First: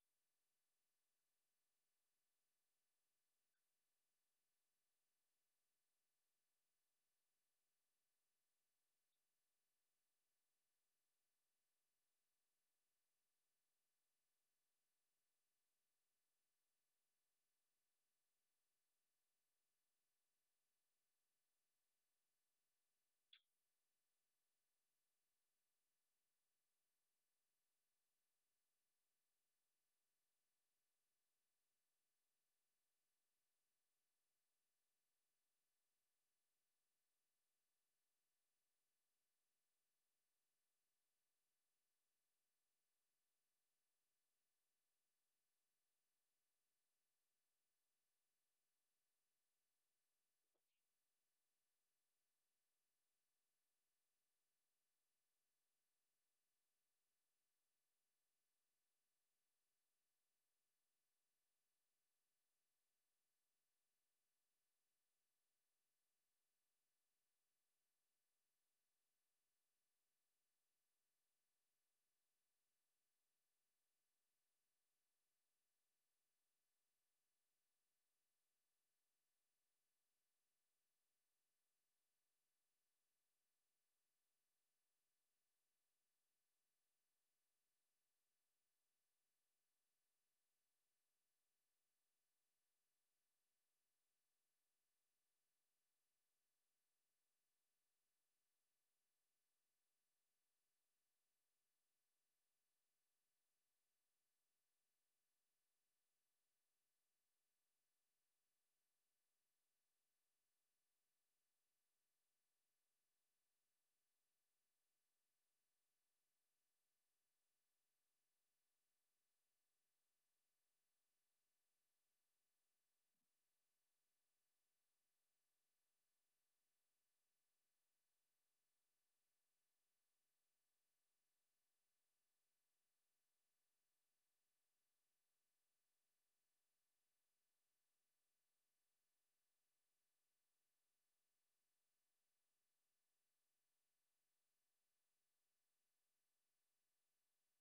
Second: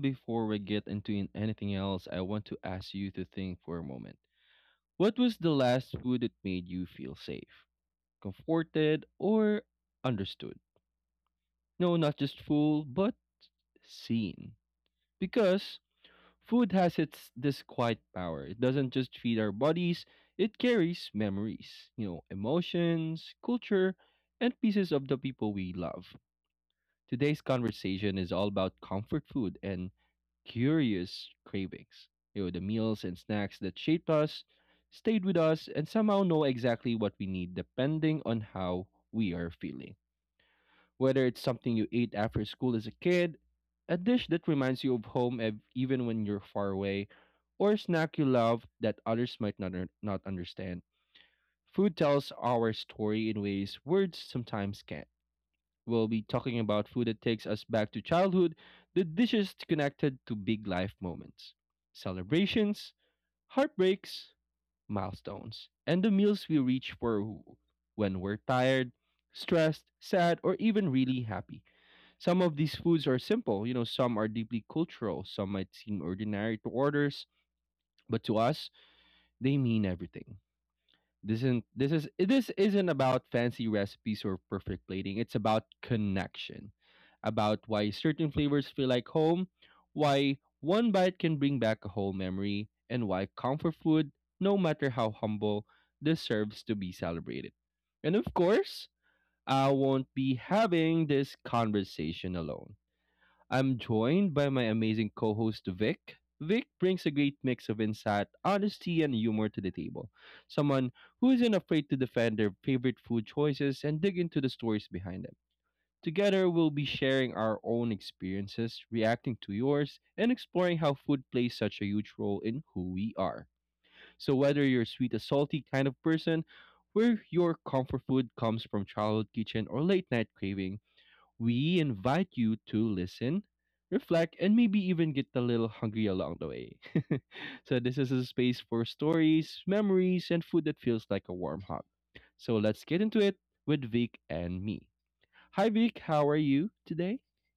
Before we get into anything else, I want to ask you to think for a moment. What was the last food that made you feel safe, comforted, or understood? No, not just full, but seen. Because food has its this quiet power. It doesn't just feed our bodies, it carries memories, you know, emotions, culture, and pieces of the people we love. Today's conversation is all about comfort food and curious cravings. You know, the meals and snacks that shaped us, stayed with us, and somehow know exactly what we need depending on how we are feeling. Whether it's something you ate after school as a kid, a dish that reminds you of home even when you're far away, or a snack you love that others might not, not understand. Food tells our story in ways words sometimes can't. We'll be talking about food that takes us back to childhood, the dishes connected to big life moments, celebrations, heartbreaks, milestones, and the meals we reach for when we're tired, stressed, sad, or even really happy. Some of these foods are simple, you know, some are deeply cultural, some might seem ordinary to orders, but to us, they mean everything. This isn't about fancy recipes or perfect plating. It's about connection, about why certain flavors feel like home, why one bite can bring back a whole memory, and why comfort food, no matter how humble, deserves to be celebrated. And of course, I won't be having this conversation alone. I'm joined by my amazing co host, Vic. Vic brings a great mix of insight, honesty, and humor to the table. Someone who isn't afraid to defend their favorite food choices and dig into the stories behind them. Together, we'll be sharing our own experiences, reacting to yours, and exploring how food plays such a huge role in who we are. So, whether you're sweet, a salty kind of person, where your comfort food comes from childhood kitchen or late night craving, we invite you to listen, reflect, and maybe even get a little hungry along the way. So, this is a space for stories, memories, and food that feels like a warm hug. So, let's get into it with Vic and me. Hi, Vic. How are you today?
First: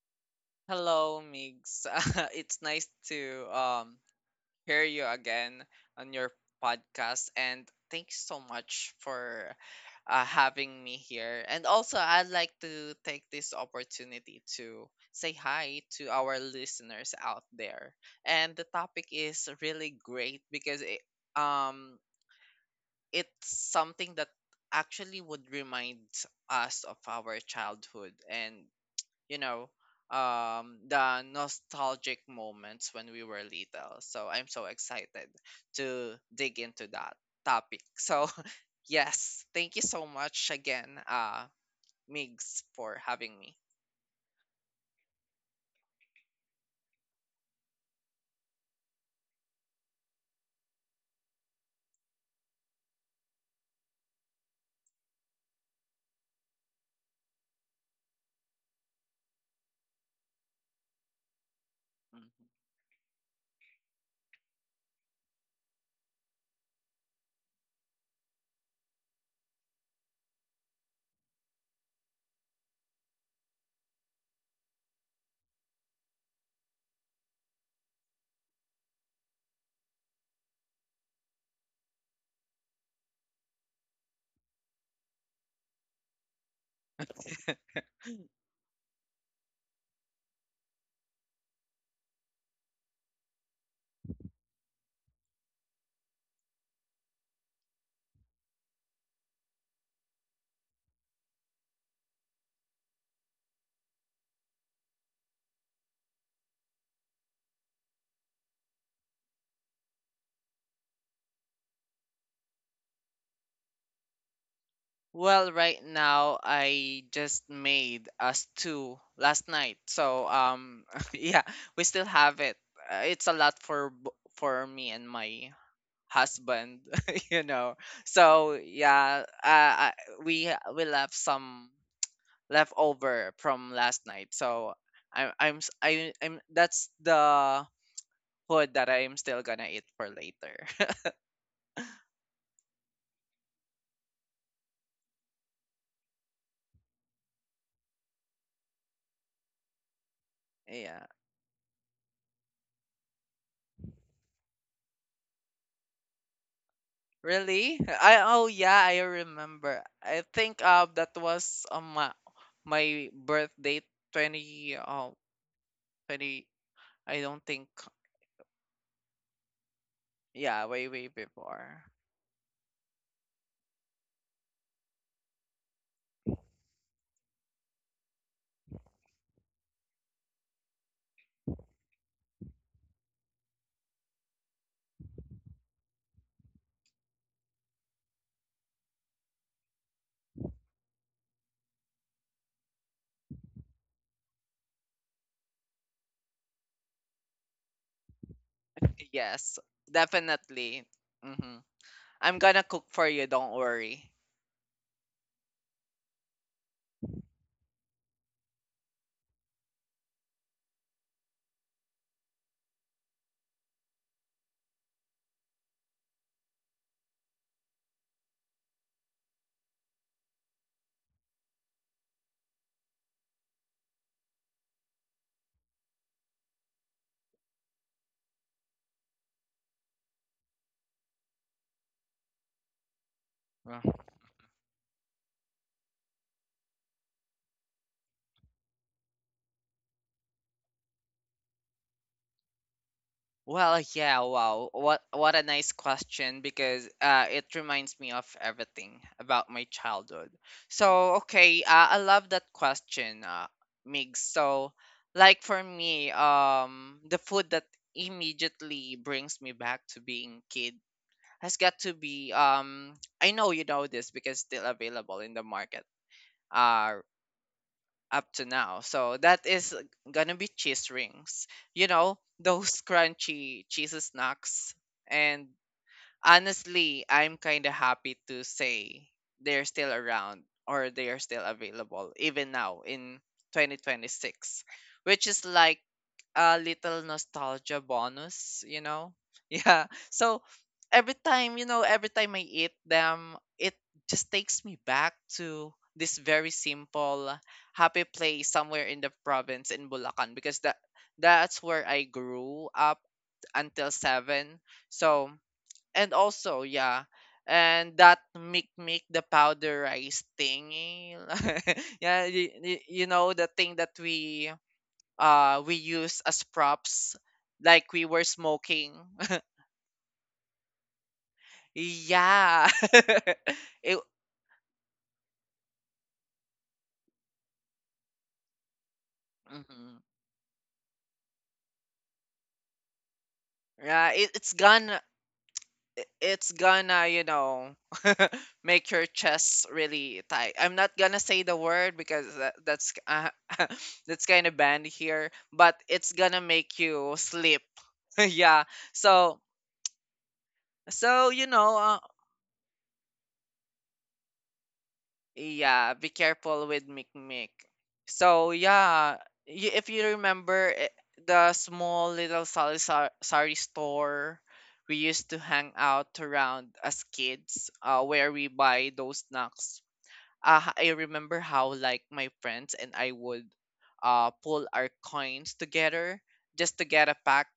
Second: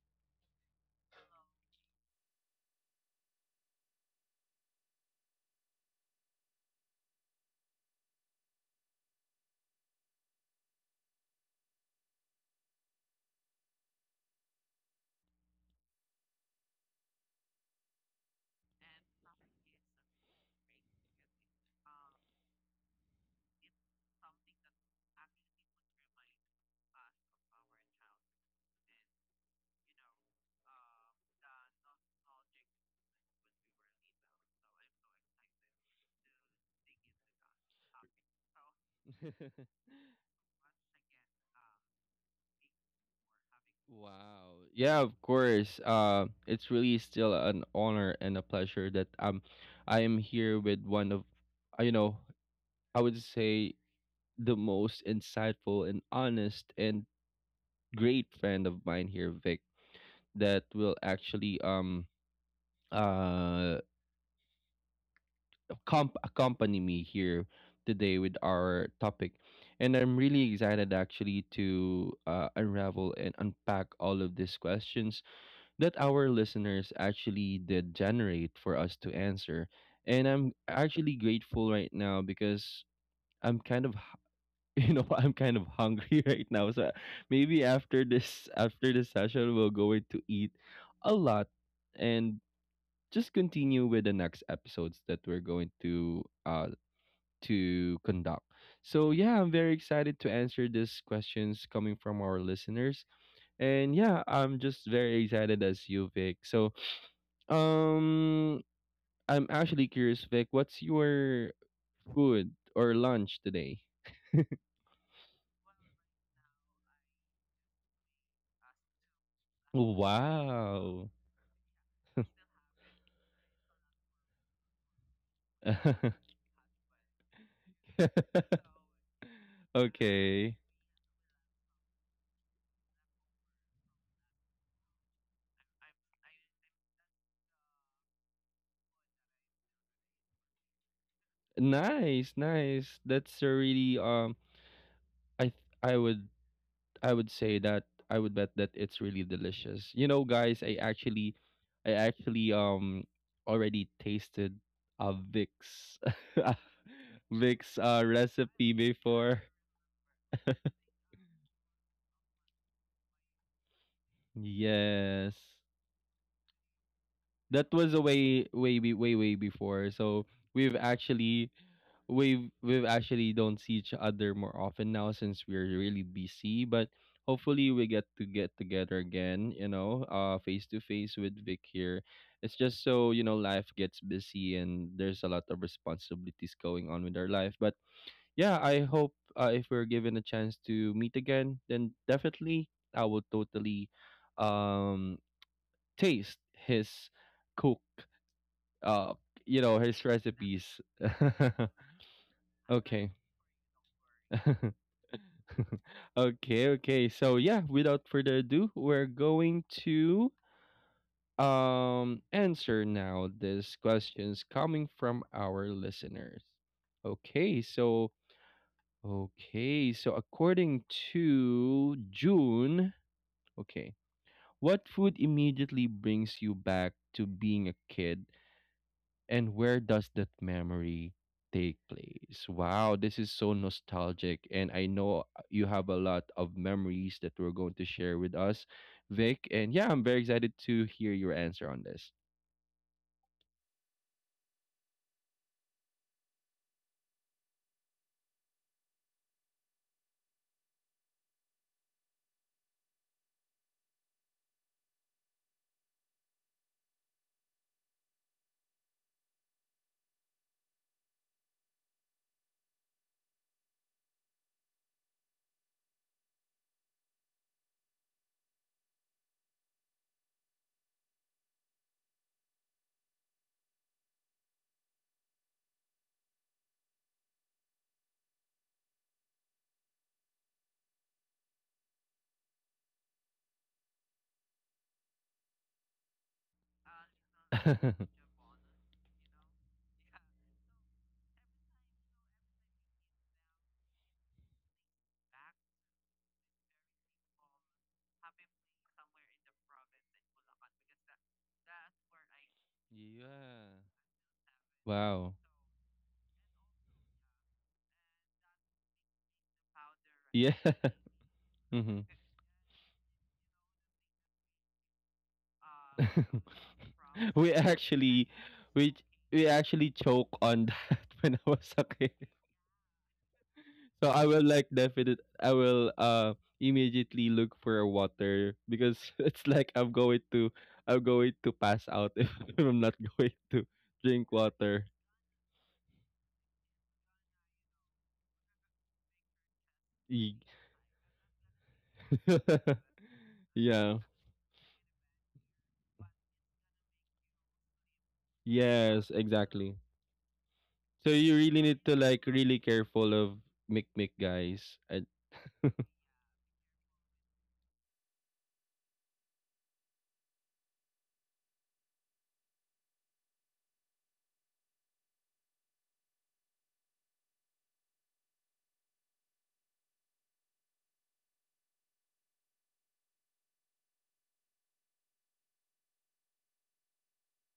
Hello, Migs. It's nice to hear you again on your podcast, and thanks so much for having me here. And also, I'd like to take this opportunity to say hi to our listeners out there. And the topic is really great because um, it's something that actually would remind us of our childhood and you know, the nostalgic moments when we were little. So I'm so excited to dig into that topic. So, yes, thank you so much again, Migs, for having me. Wow. Yeah, of course. It's really still an honor and a pleasure that I am here with one of, you know, I would say the most insightful and honest and great friend of mine here, Vic, that will actually Mhm. uh accompany me here today with our topic. And I'm really excited actually to unravel and unpack all of these questions that our listeners actually did generate for us to answer. And I'm actually grateful right now because I'm kind of you know, I'm kind of hungry right now. So maybe after this session we'll go in to eat a lot and just continue with the next episodes that we're going to conduct. So yeah, I'm very excited to answer these questions coming from our listeners. And yeah, I'm just very excited as you, Vic. So um I'm actually curious, Vic, what's your food or lunch today? Well, right now I just made us two last night. So Wow. yeah, we still have it. It's a lot for for me and my husband, you know so yeah, we Okay. we left some leftover from last night. So I'm s- I, I'm that's the food that I'm still gonna eat for later. Nice, nice. That's a really I th- I would I would say that I would bet that it's really delicious. You know, guys, I Yeah, actually I actually already tasted a Vic's really, Vic's I oh recipe yeah, I before. remember. I think that was on my birthday, 20 oh Yes. 20 I don't think. That was a way way before. So Yeah, we've way, way actually before. we actually don't see each other more often now since we're really busy, but hopefully we get to get together again, you know, face to face with Vic here. It's just, so you know, life gets busy and there's a lot of responsibilities going on with our life. But yeah, I hope if we're given a chance to meet again, then definitely I will totally um taste his cook, uh Yes, you know, his recipes. definitely. hmm I'm gonna cook for Okay. you, don't worry. Okay, okay. So yeah, without further ado, we're going to answer now these questions coming from our listeners. Okay, so okay, so according to June, okay, what food immediately brings you back to being a kid and where does that memory take place? Wow, this is so Uh, nostalgic. And I know you have a lot of memories that we're going to share with us, Vic. And yeah, I'm very excited to hear your answer on this. Well, yeah, wow. What a nice question, because it reminds me of everything about my childhood. So, okay, I love that question, Migs. So, like, for me, the food that immediately brings me back to being kid has got to be, I know you know this because it's still available in the market uh up to now. So that is gonna be cheese rings. You know, those crunchy cheese snacks. And honestly, I'm kinda happy to say they're still around, or they are still available even now in 2026, which is like a little Yeah. nostalgia bonus, you know? Yeah. So every time I eat them, it just takes me back to this very simple happy place somewhere in the province in Bulacan, because that's where I grew up until 7. So, Wow. and also, yeah, and that make the powder rice Yeah. thingy. Hmm. Yeah, you know the thing that we we use as props, we like we were actually smoking. we we actually choke on that when I was a kid. Yeah. it, So I will like definite I will immediately look for a water because it's like mhm. I'm going to pass out if I'm not going to Yeah, drink water. It's gonna make your chest really Eek. tight. I'm not gonna say the word because that, that's Yeah. that's kind of banned here, but it's gonna make you sleep. Yeah. Yes, So, exactly. So you you really need to know. like really careful of mic mic guys. And Yeah, be careful with Mikmik. So yeah, y if you remember, the small little sari store we used to hang out around as kids, where we buy those snacks. I remember how, like, my friends and I would pull our coins together just to get a pack.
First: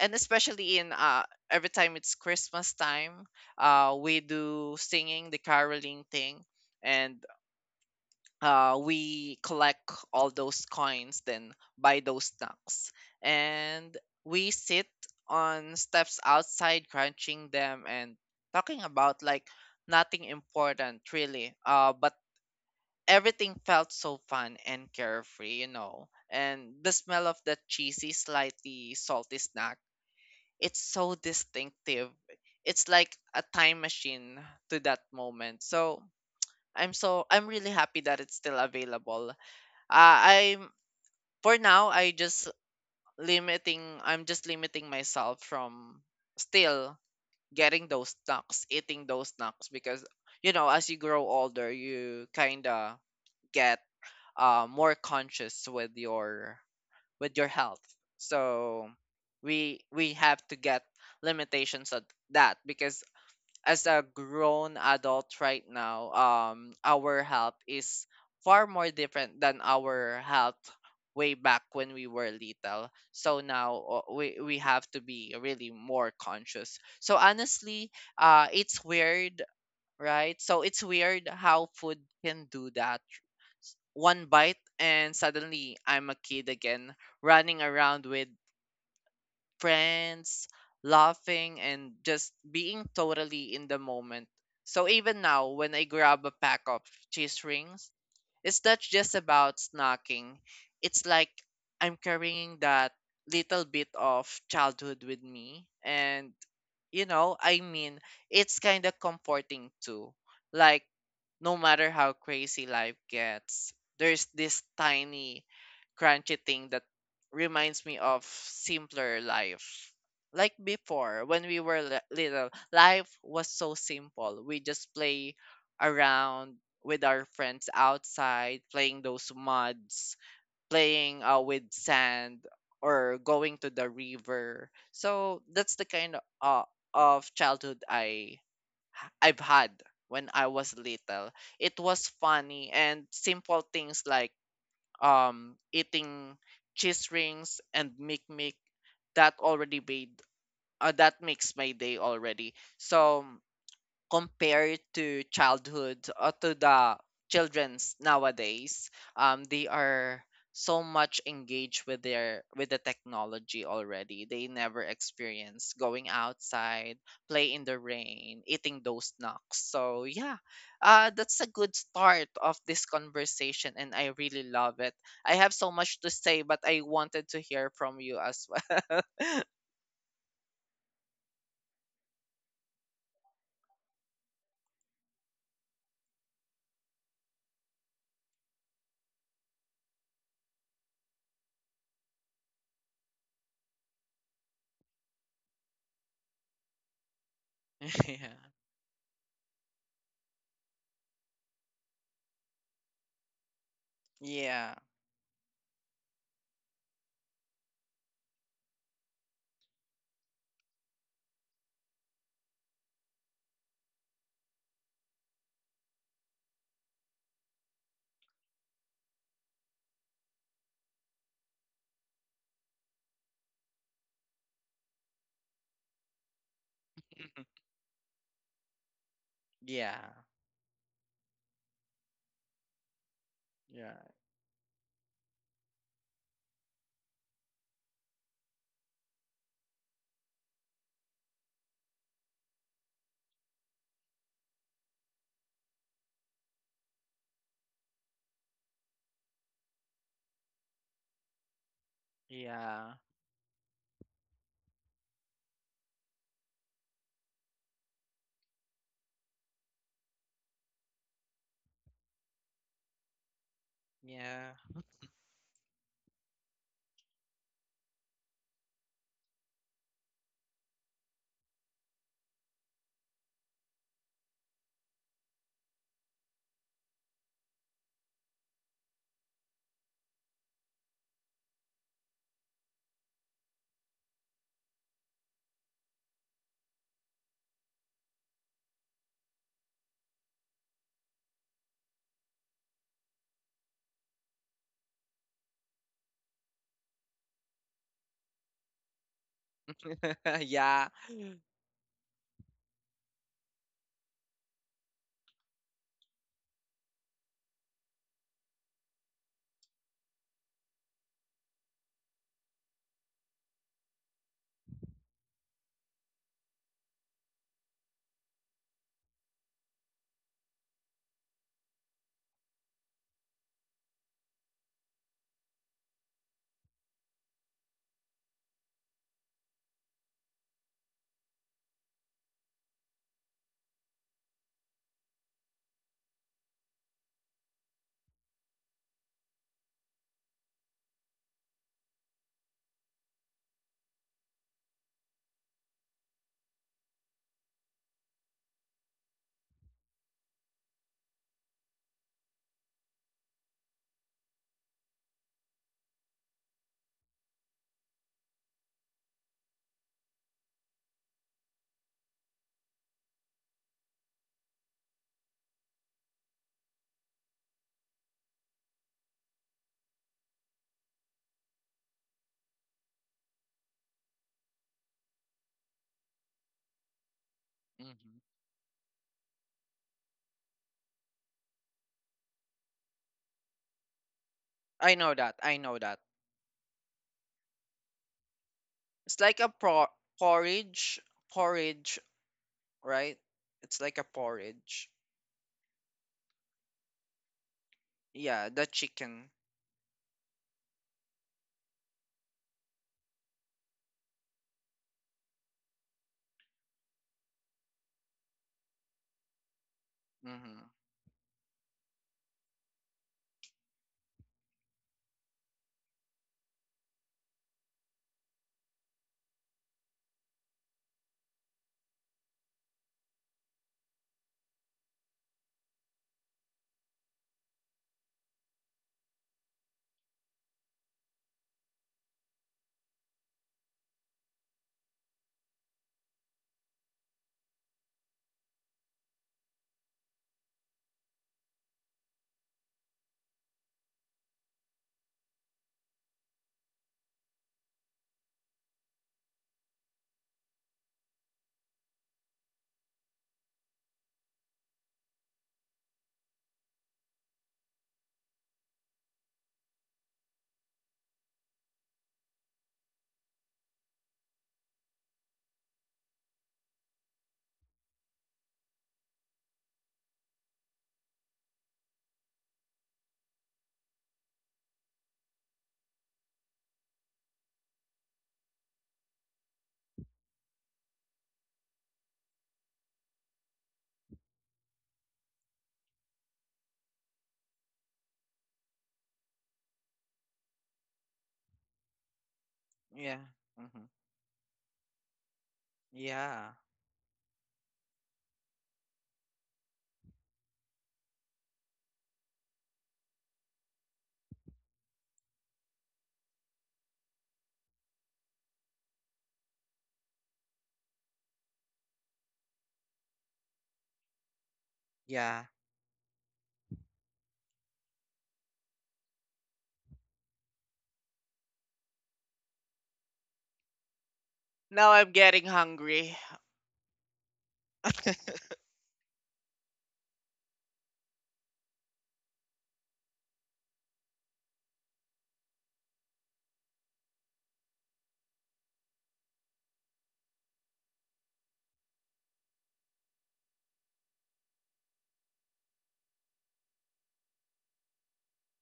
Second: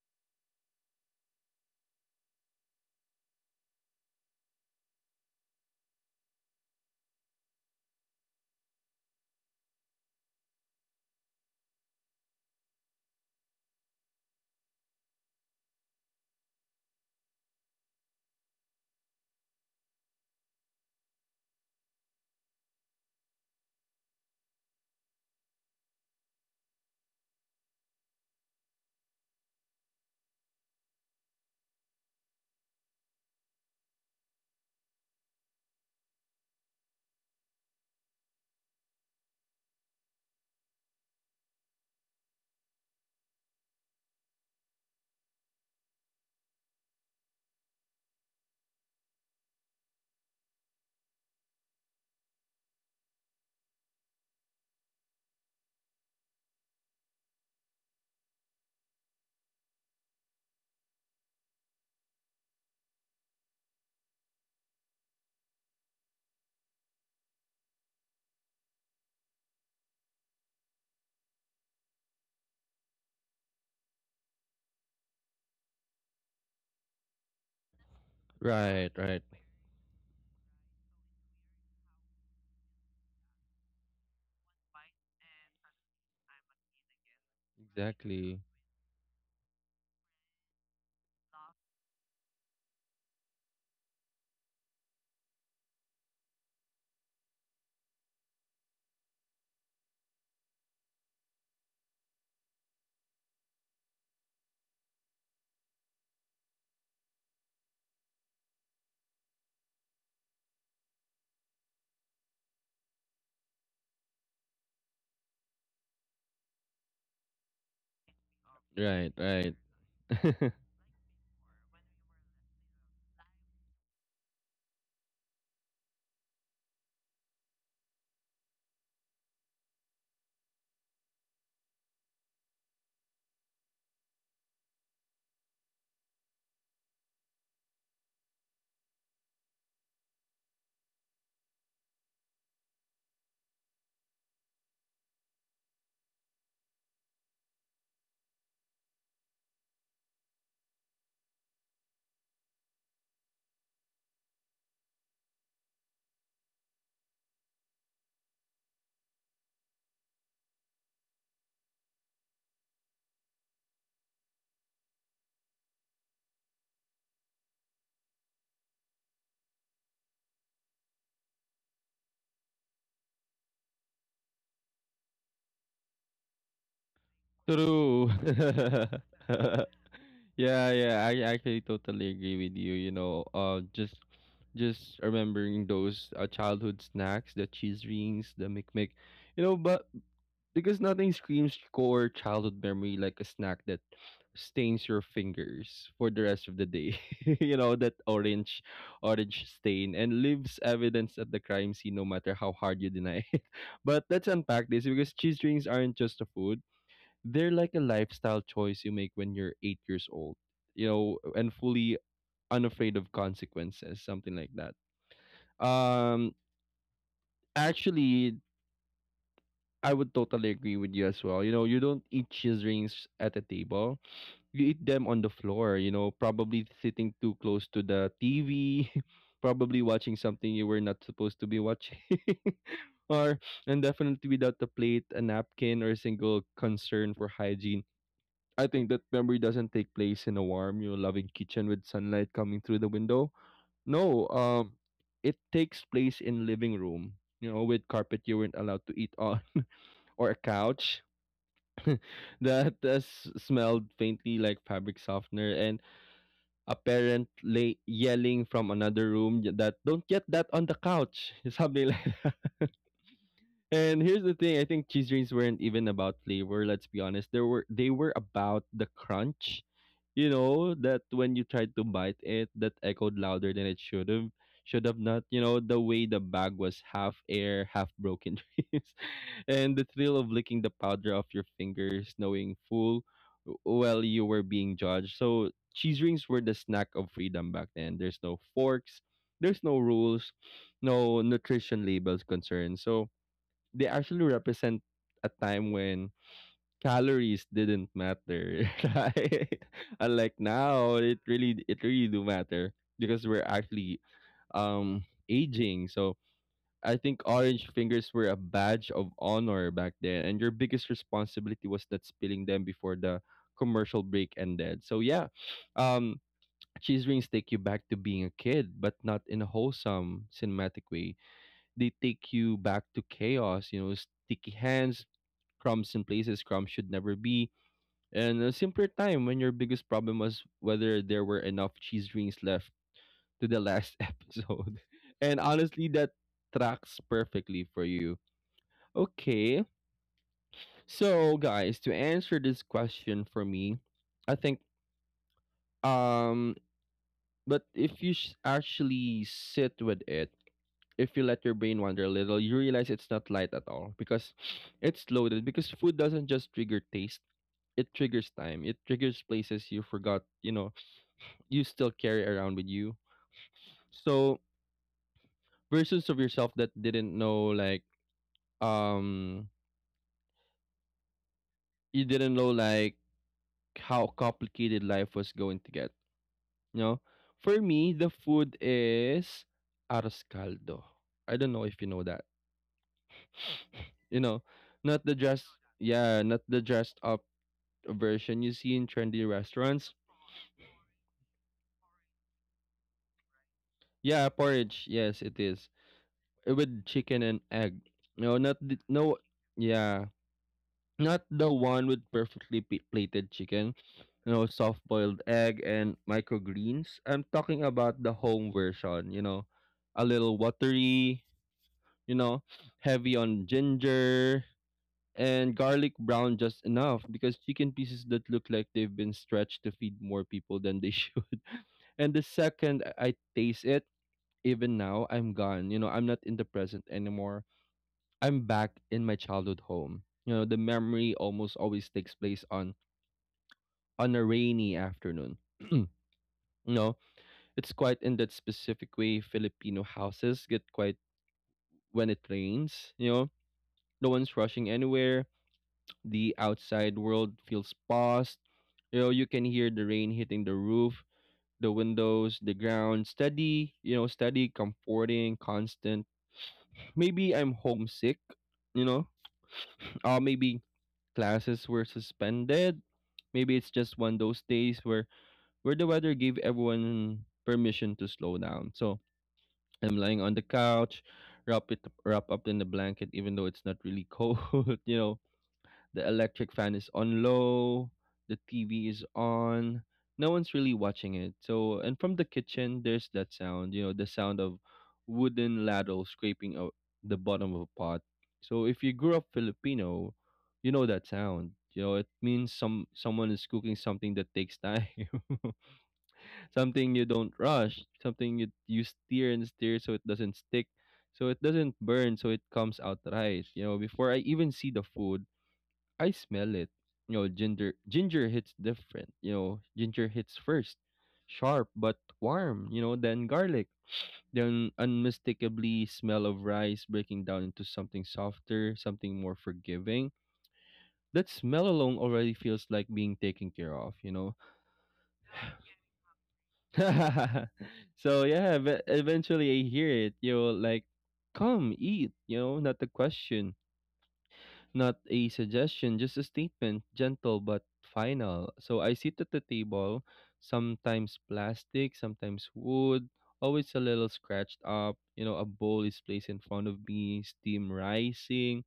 And especially, in every time it's Christmas time, we do singing the caroling thing, and we collect all those coins, then buy those snacks. And we sit on steps outside, crunching them and talking about, like, nothing important really. But everything felt so fun and carefree. And the smell of that cheesy, slightly salty snack, it's so distinctive. It's like a time machine to that moment. So I'm really happy that it's still available. I'm For now, I'm just limiting myself from still getting those snacks, eating those snacks, because as you grow older, you kind of get more conscious with your health. So we have to get limitations of that, because as a grown adult right now, our health is far more different than our health way back when we were little. So now we have to be really more conscious. So honestly, it's right, right. weird, right? So it's weird how food can do that. One bite, and suddenly I'm a kid again, running around with Exactly. friends, laughing, and just being totally in the moment. So even now, when I grab a pack of cheese rings, it's not just about snacking. It's like I'm carrying that little bit of childhood with me. And, you know, I mean, it's kind of comforting too. Like, no matter how crazy life gets, there's this tiny, crunchy thing that reminds me of Right, simpler right. life. Like before, when we were little, life was so simple. We just play around with our friends outside, playing those muds, playing with sand, or going to the river. So that's the kind of childhood I've had when I was little. It was funny and simple things, like eating cheese rings and mic mic that already made that makes my day already. So compared to childhood, or to the children's nowadays, they are so much engaged with the technology already. They never experience going outside, play in the rain, eating those knocks. So yeah, that's a good start of this conversation, and I really love it. I have so much to say, but I wanted to hear from True. you as well. Yeah, yeah, I actually totally agree with you. You know, just remembering those childhood snacks, the cheese rings, the McMick, you know, but because nothing screams core childhood memory like a snack that stains your fingers for the rest of the day. You know, that Yeah, orange stain and leaves evidence at the crime scene no matter how hard you deny it. But let's unpack yeah. this because cheese rings aren't just a food, they're like a lifestyle choice you make when you're 8 years old, you know, and fully unafraid of consequences, something like that. Um, actually, I would totally agree with you as well. You know, you don't eat cheese rings at a table, you eat them on the floor, you know, probably sitting too close to the TV. Probably Yeah, watching something you were not supposed to be watching, or and yeah, definitely without a plate, a napkin, or a single concern for hygiene. I think that memory doesn't take place in a warm, you know, loving kitchen with sunlight coming through the window. No, it takes place in living room, you know, with carpet you weren't allowed to eat on, or a couch that yeah. Smelled faintly like fabric softener, and a yelling from another room that don't get that on the couch, something like. And here's the Yeah. thing, I think cheese rings weren't even about flavor, let's be honest. There were they were about the crunch, you know, that when you tried to bite it, that echoed louder than it should have not, you know, the way the bag was half air, half broken dreams. And the thrill of licking the powder off your fingers, knowing well you were being judged. So cheese rings were the snack of freedom back then. There's no forks, there's no rules, no nutrition labels concerned. So they actually represent a time when calories didn't matter, right? Unlike Yeah. now, it really do matter because we're actually um aging. So I think orange fingers were a badge of honor back then, and your biggest responsibility was not spilling them before the commercial break ended. So yeah, um, cheese rings take you back to being a kid, but not in a wholesome cinematic way. They take you back to chaos, you know, sticky hands, crumbs in places crumbs should never be, and a simpler time when your biggest problem was whether there were enough cheese rings left to the last episode. And honestly, that tracks perfectly for you. Okay, so guys, to answer this question for me, I think um, but if you s actually sit with it, if you let your brain wander a little, you realize it's not light at all because it's loaded. Because food doesn't just trigger taste; it triggers time. It triggers places you forgot, you know, you still carry around with you. So versions of yourself that didn't know like um you didn't know like how complicated life was going to get. You know? For me, the Hmm. food is arroz caldo. I don't know if you know that. You know, I not the know that. dress I know that. yeah, not the dressed up version you see in It's trendy like a restaurants. porridge, porridge, right? It's like a Yeah, porridge. porridge. Yes, it is. With chicken and egg. No, Yeah, not the the, no, chicken. yeah, not the one with perfectly plated chicken. You know, soft boiled egg and microgreens. I'm talking about the home version. You know, a little Mm-hmm. watery. You know, heavy on ginger and garlic brown just enough because chicken pieces that look like they've been stretched to feed more people than they should. And the second I taste it, even now, I'm gone. You know, I'm not in the present anymore. I'm back in my childhood home. You know, the memory almost always takes place on a rainy afternoon. you know, It's quite in that specific way Filipino houses get quite when it rains, No one's rushing anywhere. The outside world feels paused. You know, you can hear the rain hitting the roof, the windows, the ground. Steady, you know, steady, comforting, constant. Maybe I'm homesick, you know. Or maybe classes were suspended. Maybe it's just one of those days where the weather gave everyone permission to slow down. So I'm lying on the couch, wrap it wrap up in the blanket, even though it's not really cold. You know, the electric fan is on low, the TV is on. No one's really watching it. And from the kitchen, there's that sound, you know, the sound of wooden ladle scraping the bottom of a pot. So, if you grew up Filipino, you know that sound. You know, it means Yeah. someone is cooking Mm-hmm. something that takes time. Yeah. Something you don't rush, something you steer and steer so it doesn't stick, so it doesn't burn, so it comes out rice. You know, before I even see the food, I smell it. You know, ginger hits different. You know, ginger hits first, sharp but warm. You know, then garlic, then Yeah. unmistakably smell of rice breaking down into something softer, something more forgiving. That smell alone already feels like being taken care of. Now I'm getting hungry. So yeah. But eventually, I hear it. You know, like, come eat. You know, not the question. Not a suggestion, just a statement, gentle but final. So I sit at the table, sometimes plastic, sometimes wood, always a little scratched up. You know, a bowl is placed in front of me, steam rising,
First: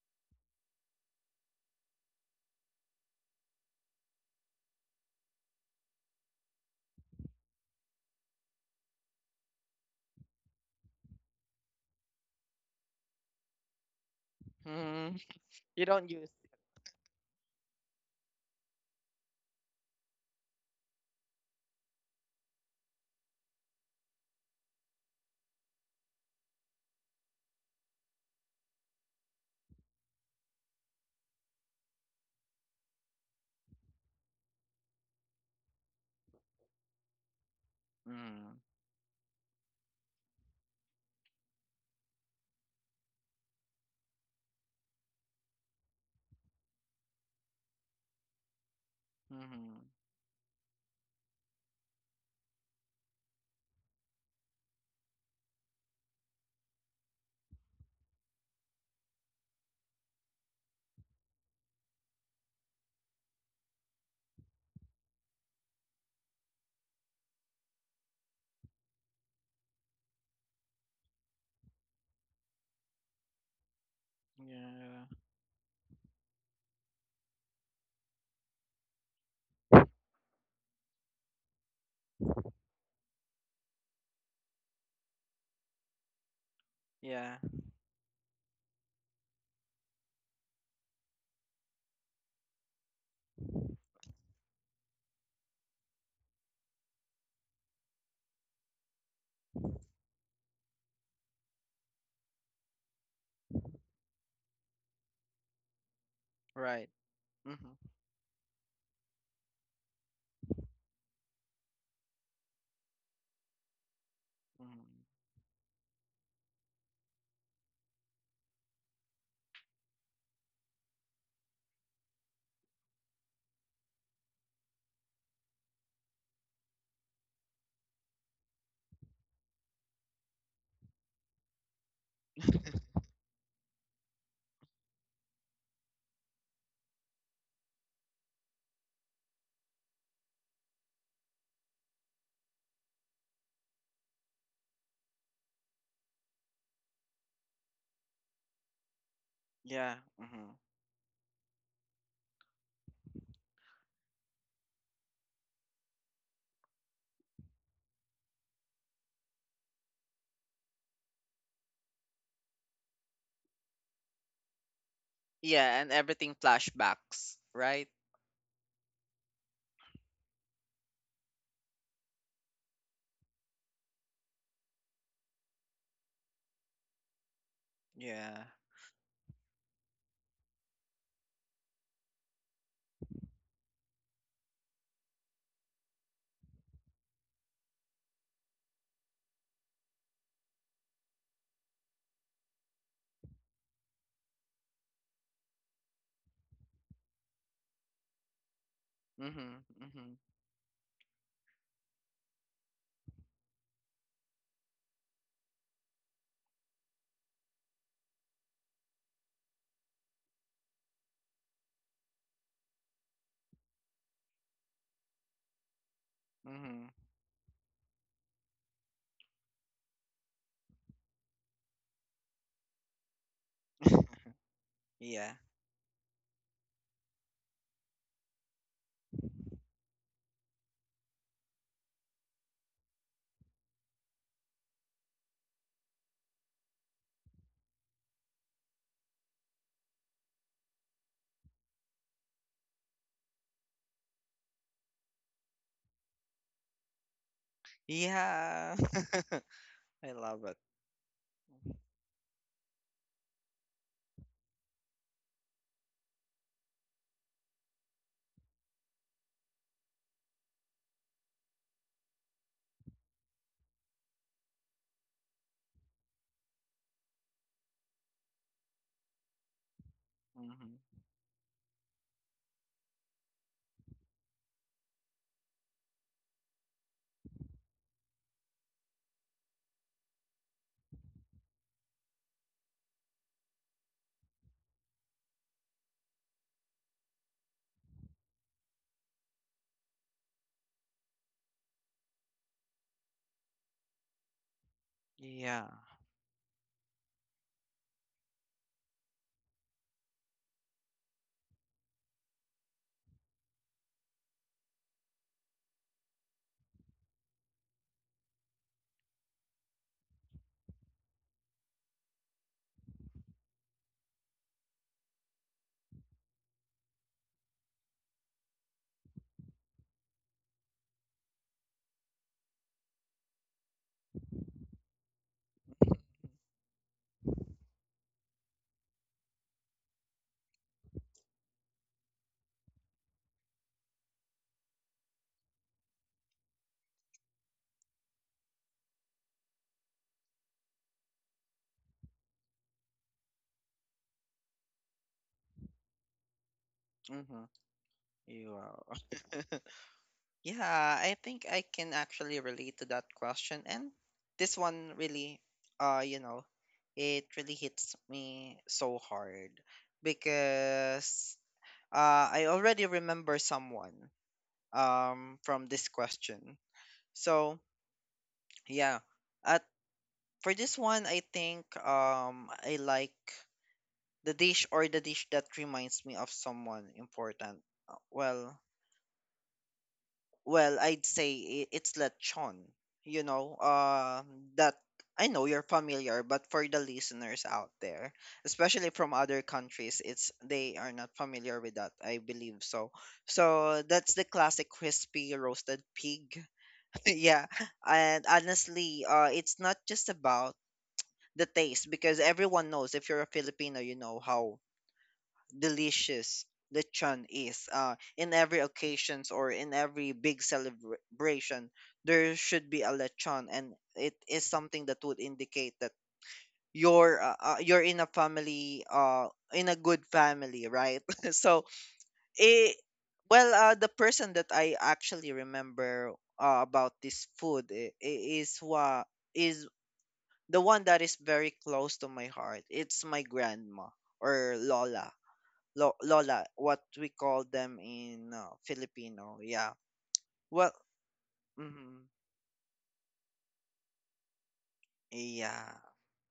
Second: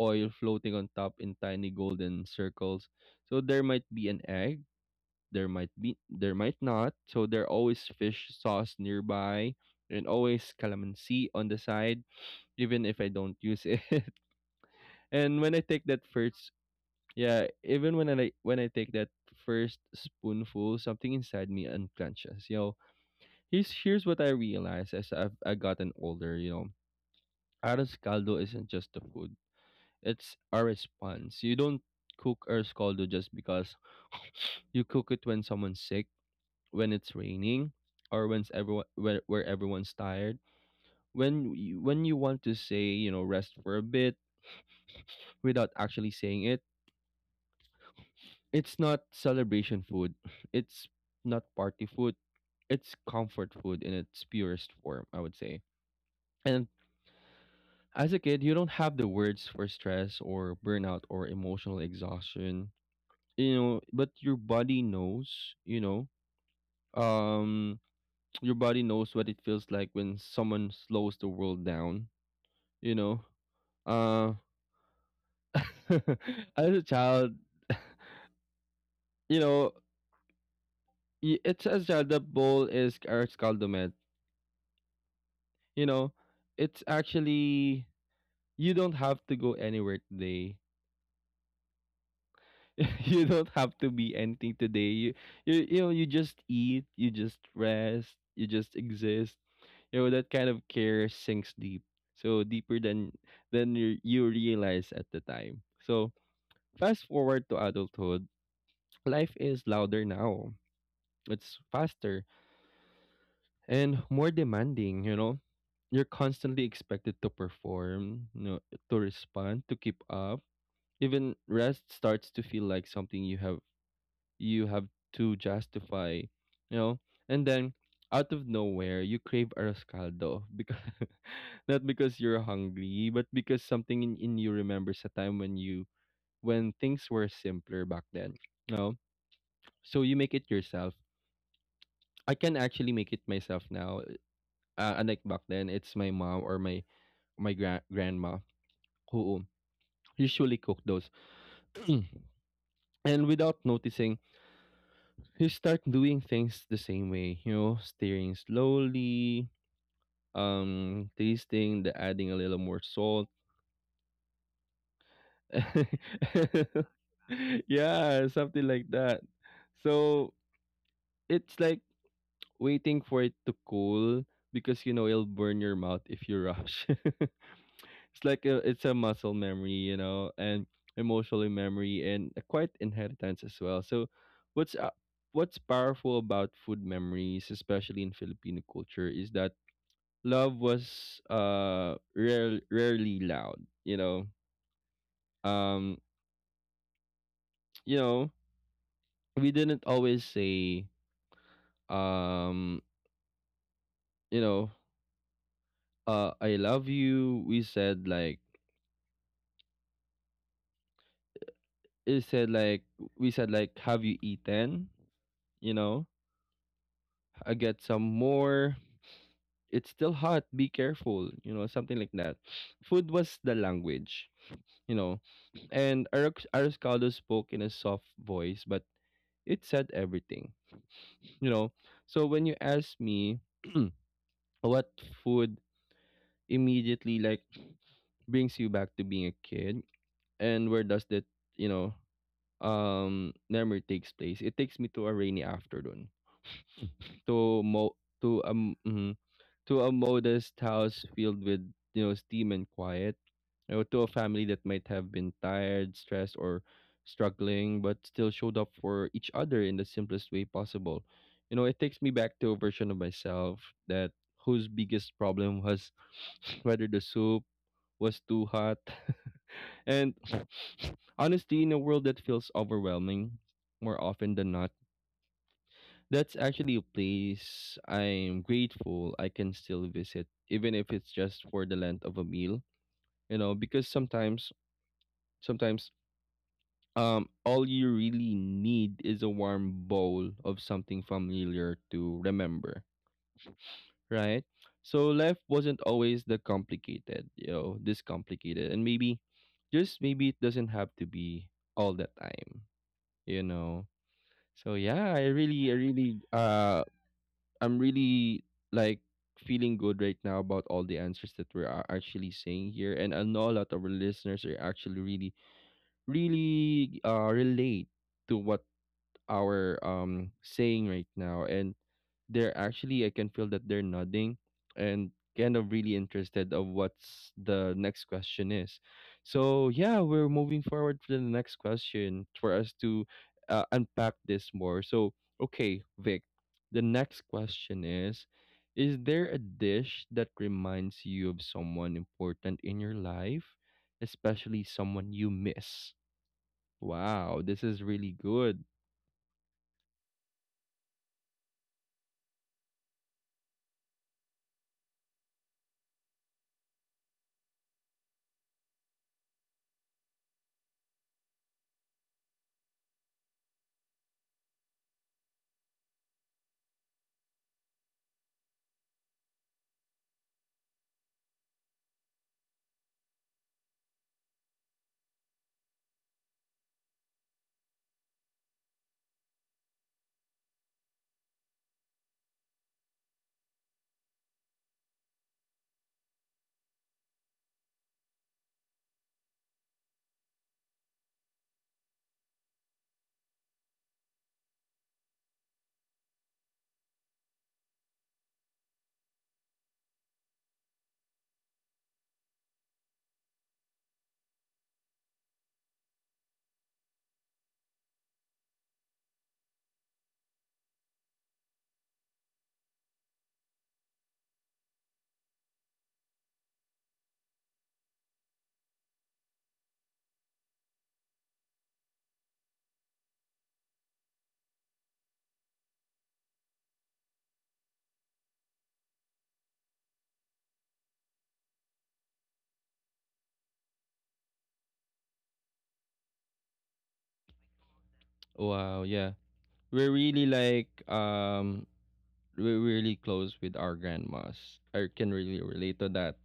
oil floating on top in tiny golden circles. So there might be an egg, there might be there might not. So there always fish sauce nearby and always calamansi on the side, even if I don't use it. Mm, And when I you take that don't use first, it. yeah, even when I take that first spoonful, something inside me unclenches. You know, here's what I realized as I've I gotten older. You know, arroz caldo isn't just the food; it's our response. You don't cook arroz caldo just because you cook it when someone's sick, when it's raining, or when Mm, everyone where everyone's tired. When you want to say, you know, rest for a bit without actually saying it. It's not mm-hmm. celebration food. It's not party food. It's comfort food in its purest form, I would say. And as a kid, you don't have the words for stress or burnout or emotional exhaustion, you know, but your body knows, you know. Um your body knows what it feels like when someone slows the world down, you know. Uh Yeah. as a child, you know, it's as child that bowl is our scaldament. You know, it's Yeah. actually you don't have to go anywhere today. You don't have to be anything today. You know, you just eat, you just rest, you just exist. You know that kind of care sinks deep, so deeper than you, you realize at the time. So Right. fast forward to Mm-hmm. adulthood, life is louder now. It's faster and more Mm-hmm. demanding. You know, you're constantly expected to perform, you know, to respond, to keep up. Even rest starts to feel like something you have to justify, you know. And then out of nowhere, you crave arroz caldo because, not because you're hungry, but because something in you remembers a time when things were simpler back then, you know. So you make it yourself. I can actually make it myself now. Unlike back then, it's my mom or grandma who Yeah. Mm-hmm. usually cook those. And without noticing, you start doing things the same way, you know, steering slowly, tasting the, adding a little more salt. Yeah, and everything flashbacks, right? Yeah, something like that. So it's like waiting for it to cool because you know it'll burn your mouth if you rush. It's Yeah. like it's a muscle memory, you know, and emotional memory and a quiet inheritance as well. So what's uh, what's powerful about food memories, especially in Filipino culture, is that love was rarely loud, you know. um you know we Mm-hmm. didn't Mm-hmm. always say, um you know I love you. We said like, it said like we said like, have you eaten, you know, Mm-hmm. I get some more, it's still hot, be careful, you know, something like that. Food was the language, you know. Yeah. And Arascaldo spoke in a soft voice, but it said everything, you know. So when you ask me what food immediately like brings you back to being a kid and where does that, you know, memory takes place, it takes me to a rainy afternoon, to mo to Yeah. To a I love it. modest house filled with, you know, steam and quiet, you know, to a family that might have been tired, stressed, or struggling but still showed up for each other in the simplest way possible. You know, it takes me back to a version of myself that, whose biggest problem was whether the soup was too hot. And Hmm. honestly, in a world that feels overwhelming more often than not, that's actually a place I'm grateful I can still visit, even if it's just for the length of a meal, you know, because sometimes, all you really need is a warm bowl of something familiar to remember, right? So life Yeah. wasn't always the complicated, you know, this complicated, and maybe, just maybe, it doesn't have to be all the time. You know. So yeah, I'm really like feeling good right now about all the answers that we're actually saying here, and I know a lot of our listeners are actually really relate to what our saying right now, and they're actually, I can feel that they're nodding and kind of really interested of what's the next question is. So yeah, we're moving forward to the next question for us to unpack this more. So okay, Vic, the next question is there a dish that reminds you of someone important in your life, especially someone you miss? Mm-hmm. Wow, this is really You good. are. Yeah, I think I can actually relate to that question. And this one really, uh, you know, it really hits me so hard because I already remember someone from this question. So, yeah, at, for this one, I think, I like the dish, or the dish that reminds me of someone important. Well, I'd say it's lechon. You know, that I know you're familiar, but for the listeners out there, especially from other countries, it's they are not familiar with that. I believe so. So that's the classic crispy roasted pig. Yeah, and honestly, it's not just about the taste because everyone knows if you're a Filipino, you know how delicious lechon is. In every occasions, or in every big celebration, there should be a lechon, and it is something that would indicate that you're in a family in a good family, right? So it, well, the person that I actually remember, about this food, is what is the one that is very close to my heart. It's my grandma, or lola. Lola, what we call them in, Wow, yeah. Filipino. Yeah. We're really Well, like mhm. we're really close with our grandmas. I can really relate Yeah. to that.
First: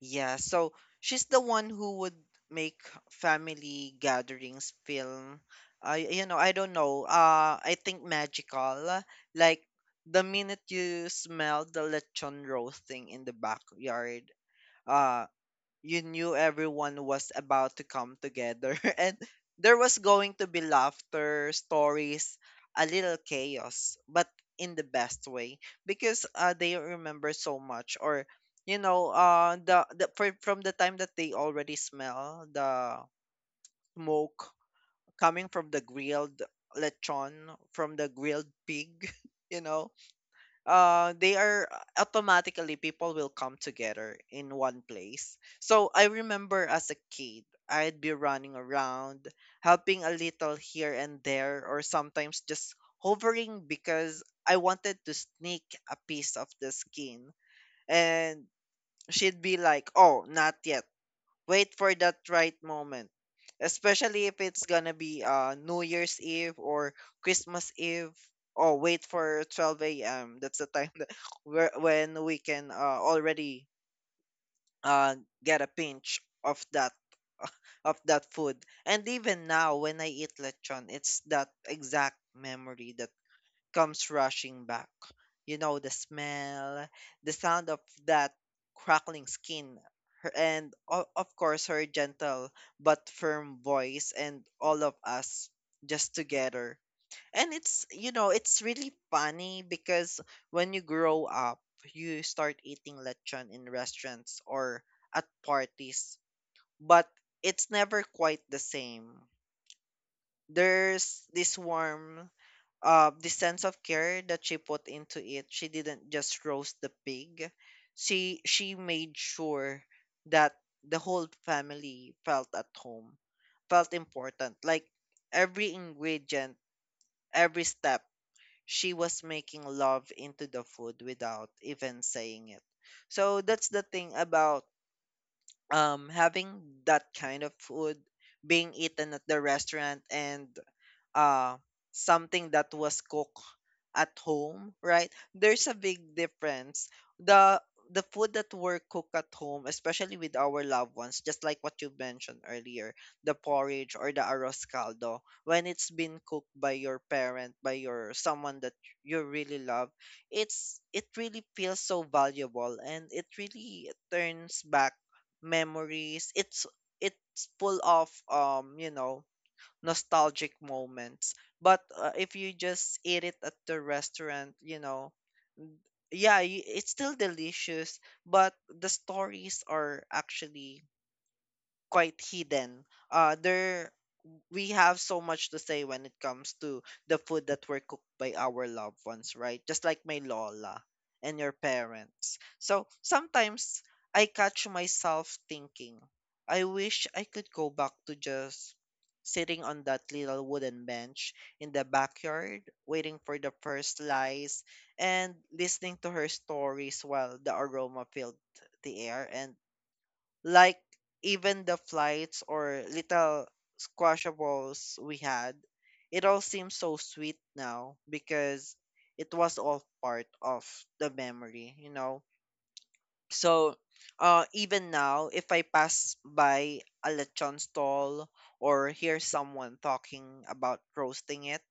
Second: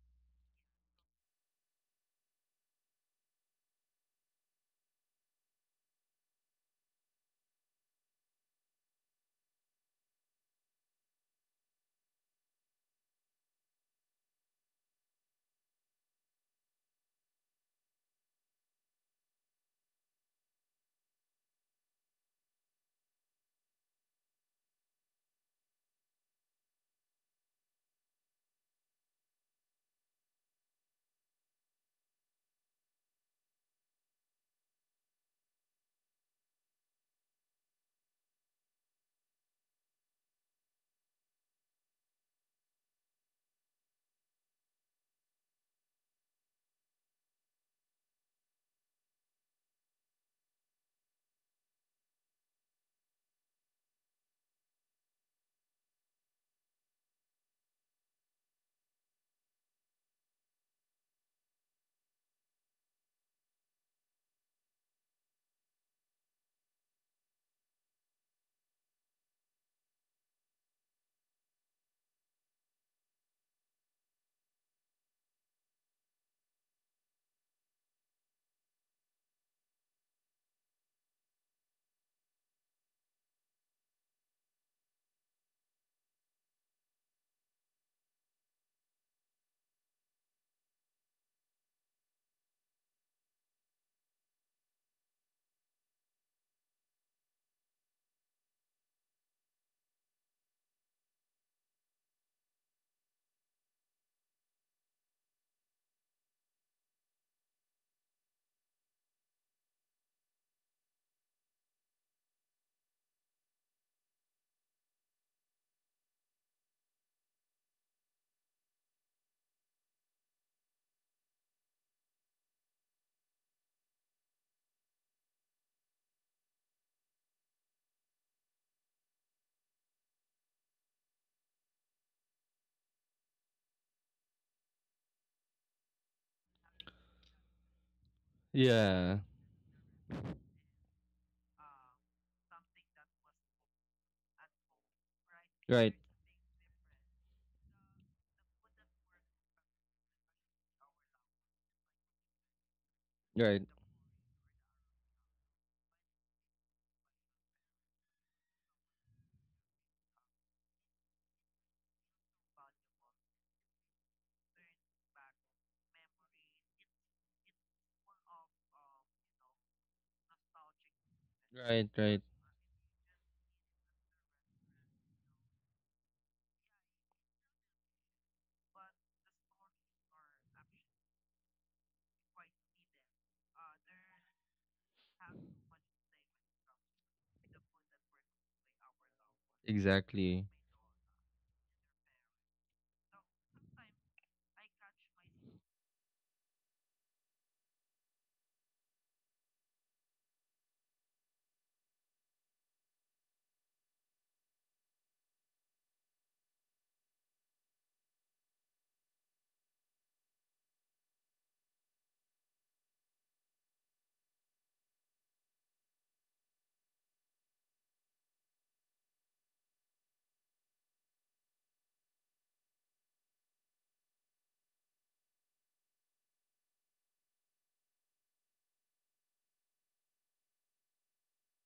Yeah. So she's the one who would make family gatherings feel, you know, I don't know, I think, magical. Like, the minute you smell the lechon roasting in the backyard, uh, you knew everyone was about to come together, and there was going to be laughter, stories, a little chaos, but in the best way, because they remember so much. Or from the time that they already smell the smoke coming from the grilled lechon, from the grilled pig. you know they are automatically, people will come together in one place. So I remember, as a kid, I'd be running around, helping a little here and there, or sometimes just hovering because I wanted to sneak a piece of the skin. And she'd be like, oh, not yet, wait for that right moment, especially if it's gonna be New Year's Eve, or Christmas Eve. Oh, wait for 12 a.m. That's the time that, when we can, already uh get a pinch of that food. And even now when I eat lechon, it's that exact memory that comes rushing back. You know, the smell, the sound of that crackling skin, her, and of course, her gentle but firm voice, and all of us just together. And it's really funny, because when you grow up, you start eating lechon in restaurants or at parties, but it's never quite the same. There's this warmth, the sense of care that she put into it. She didn't just roast the pig, she made sure that the whole family felt at home, felt important. Like every ingredient, every step, she was making love into the food without even saying it. So that's the thing about having that kind of food being eaten at Yeah. the restaurant, and uh, something that was cooked at home, right? There's a Right. big difference. The the food that were cooked at home, especially with our loved ones, just like what you mentioned earlier, the Right. porridge or the arroz caldo, when it's been cooked by your parent, by your someone that you really love, it really feels so valuable and it really turns back memories. It's full of nostalgic moments. But Right. Right. if you just eat it at the restaurant, you know, yeah, it's still delicious, but the stories are actually quite hidden. They're We have so much to say when it comes to the food that were cooked by our loved ones, right? Just like my Exactly. Lola and your parents. So sometimes I catch myself thinking, I wish I could go back to just sitting on that little wooden bench in the backyard, waiting for the first slice and listening to her stories while the aroma filled the air, and like even the flights or little squashables we had, it all seems so sweet now because it was all part of the memory, you know. So, even now, if I pass by a lechon stall or hear someone talking about roasting it,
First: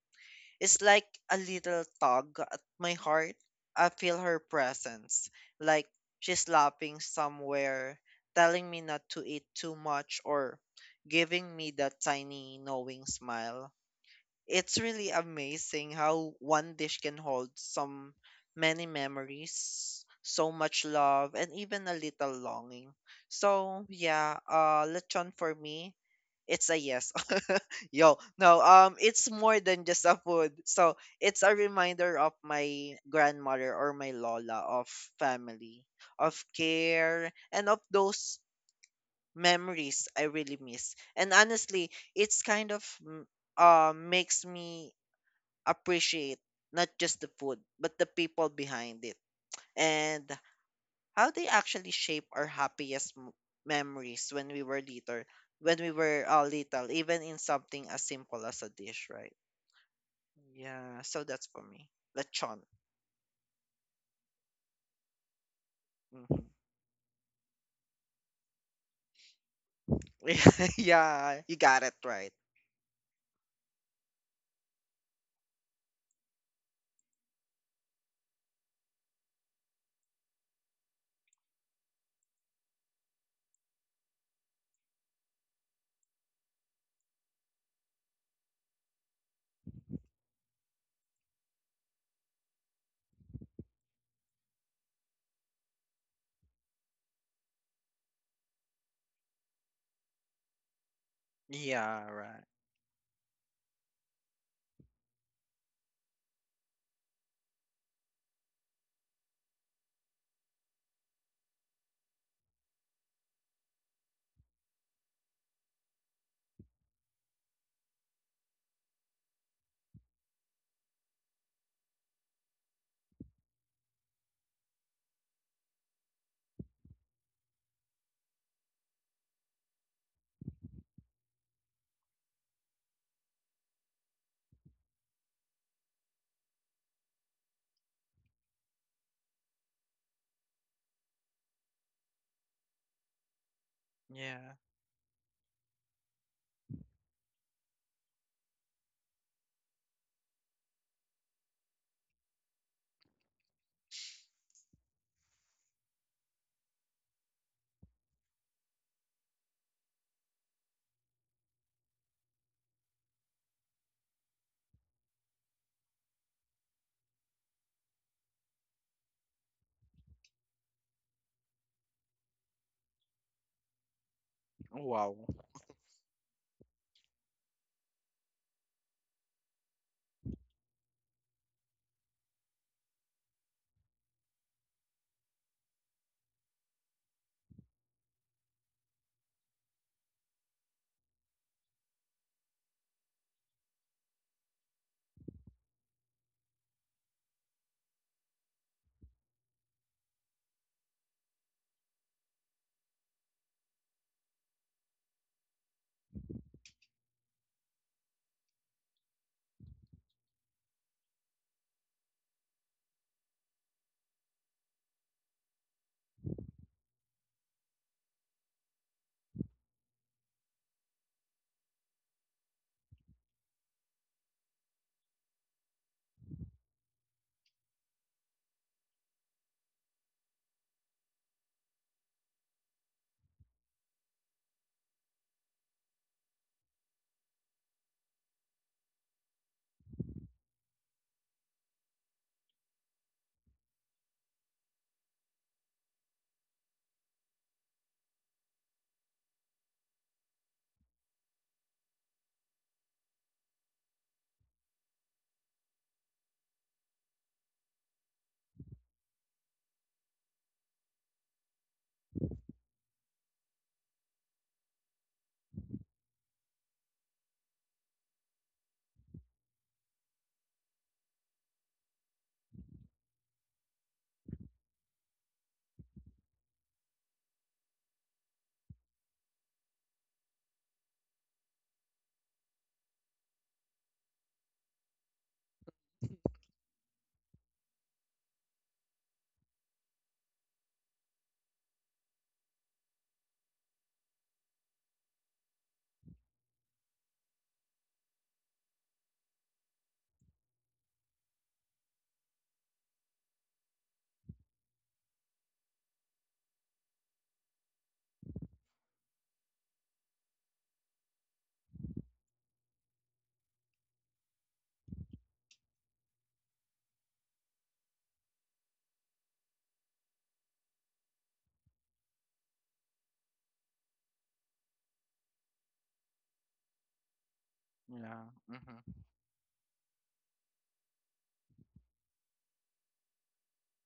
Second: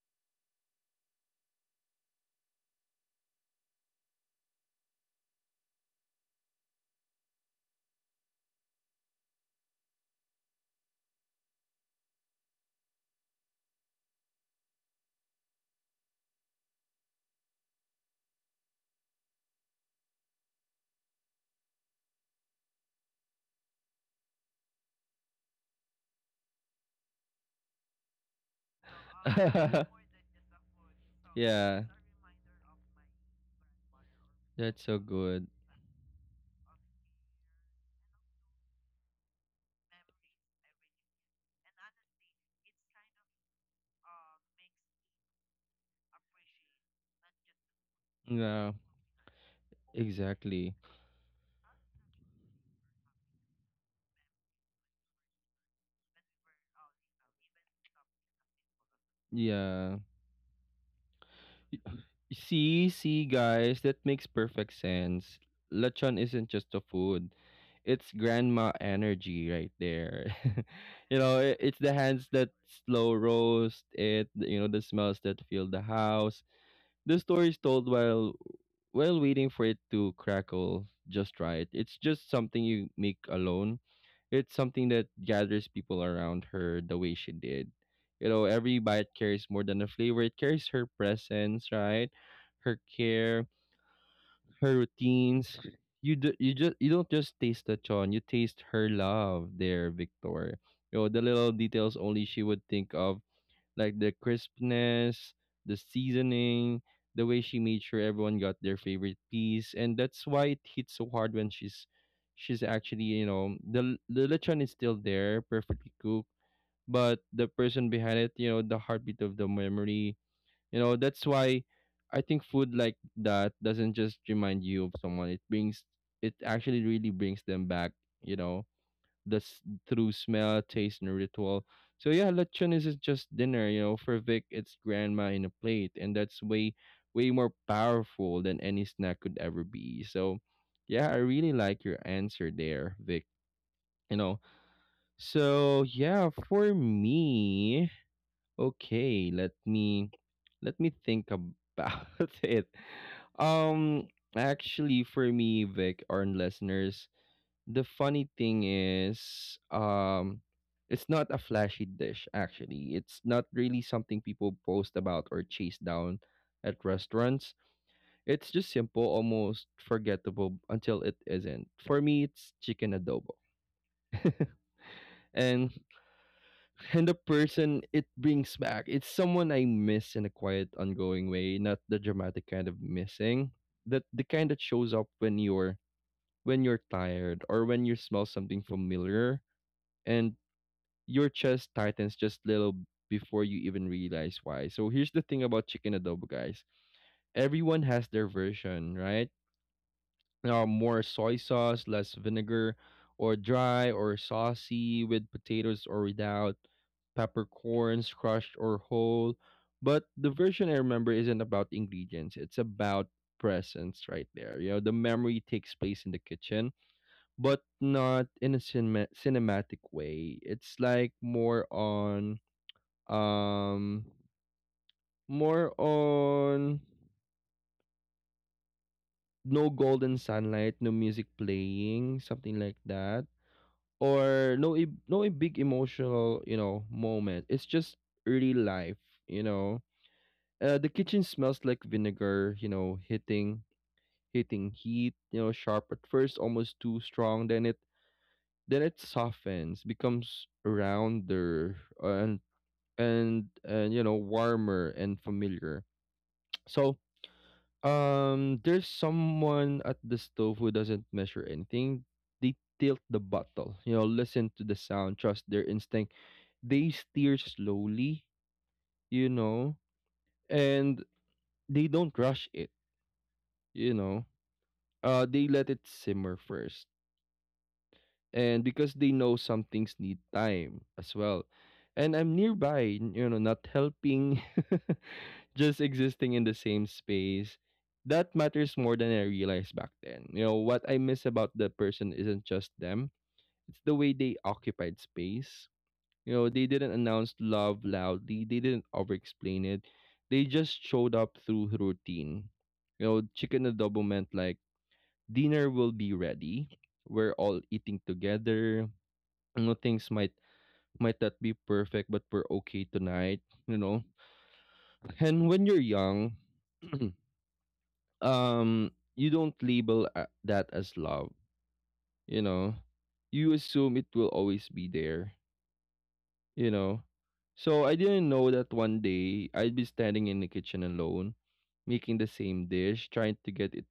it's like a little tug at my heart. I feel her presence, like she's laughing somewhere, telling me not to eat too much, or giving me that tiny knowing smile. It's really amazing how one dish can hold some many memories, so much love, and even a little longing. So yeah, lechon for me, it's a yes. Yo, no, it's more than just a food. So it's a Yeah. reminder of my grandmother or my lola, That's of so good. family, of care, and of those memories I really miss. And honestly, it's kind of makes me appreciate not just the food, but the people Yeah. behind it, and Exactly. how they actually shape our happiest memories when we were little, when we were little, even in something as simple as a dish, right? Yeah. Yeah, so that's for me. Lechon. See, see, guys, that makes perfect sense. Lechon Hmm. isn't just a food. It's grandma energy right there. You know, Yeah, you it's got the it hands right. that slow roast it, you know, the smells that fill the house. The story is told while waiting for it to crackle just right. It's just something you make alone. It's something that gathers people around her the way she did. You know, every bite carries more than a flavor. It carries her presence, right? Her care, her routines. You just, you don't just taste the chon. You taste her love there, Victor. You know the little details Yeah, only she right. would think of, like the crispness, the seasoning, the way she made sure everyone got their favorite piece, and that's why it hits so hard when she's actually, you know, the lechon is still there, perfectly cooked, but the person behind it, you know, the heartbeat of the memory, you know, that's why I think food like that doesn't just remind you of someone; it brings, it actually really brings them back, you know, the s- through smell, taste, and ritual. So yeah, lechon isn't just dinner, you know. For Vic, it's grandma in a plate, and that's way, way more powerful than any snack could ever be. So yeah, I really like your answer there, Vic. You know. Yeah. So yeah, for me, okay, let me think about it. Um, Actually, for me, Vic, our listeners. The funny thing is, it's not a flashy dish, actually. It's not really something people post about or chase down at restaurants. It's just simple, almost forgettable until it isn't. For me, it's chicken adobo. Wow. And and the person it brings back, it's someone I miss in a quiet, ongoing way, not the dramatic kind of missing. That the kind that shows up when you're tired or when you smell something familiar and your chest tightens just little before you even realize why. So here's the thing about chicken adobo, guys. Everyone has their version, right? More soy sauce, less vinegar, or dry or saucy, with potatoes or without, peppercorns crushed or whole. But the version I remember isn't about ingredients. It's about presence right there. You know, the memory takes place in the kitchen, but not in a cinematic way. It's like more on um, more on no golden sunlight, no music playing, something like that, or no e- no e- big emotional moment. It's just early life, you know. The kitchen smells like vinegar, you know, hitting heat, you know, sharp at first, almost too strong. Then it softens, becomes rounder and and warmer and familiar. So there's someone at the stove who doesn't measure anything. They tilt the bottle, you know, listen to the sound, trust their instinct. They steer slowly, you know, and they don't rush it, you know. They let it simmer first. And because they know some things need time as well. And I'm nearby, you know, not helping. Just existing in the same space. That matters more than I realized back then. You know, what I miss about the person isn't just them, it's the way they occupied space. You know, they didn't announce love loudly, they didn't over explain it, they just showed up through routine. You know, chicken adobo meant like dinner will be ready, we're all eating together. You know, things might not be perfect, but we're okay tonight, you know. And when you're young, um you don't label that as love, you know. You assume it will always be there, you know. So I didn't Yeah. know that Mm-hmm. one day I'd be standing in the kitchen alone making the same dish, trying to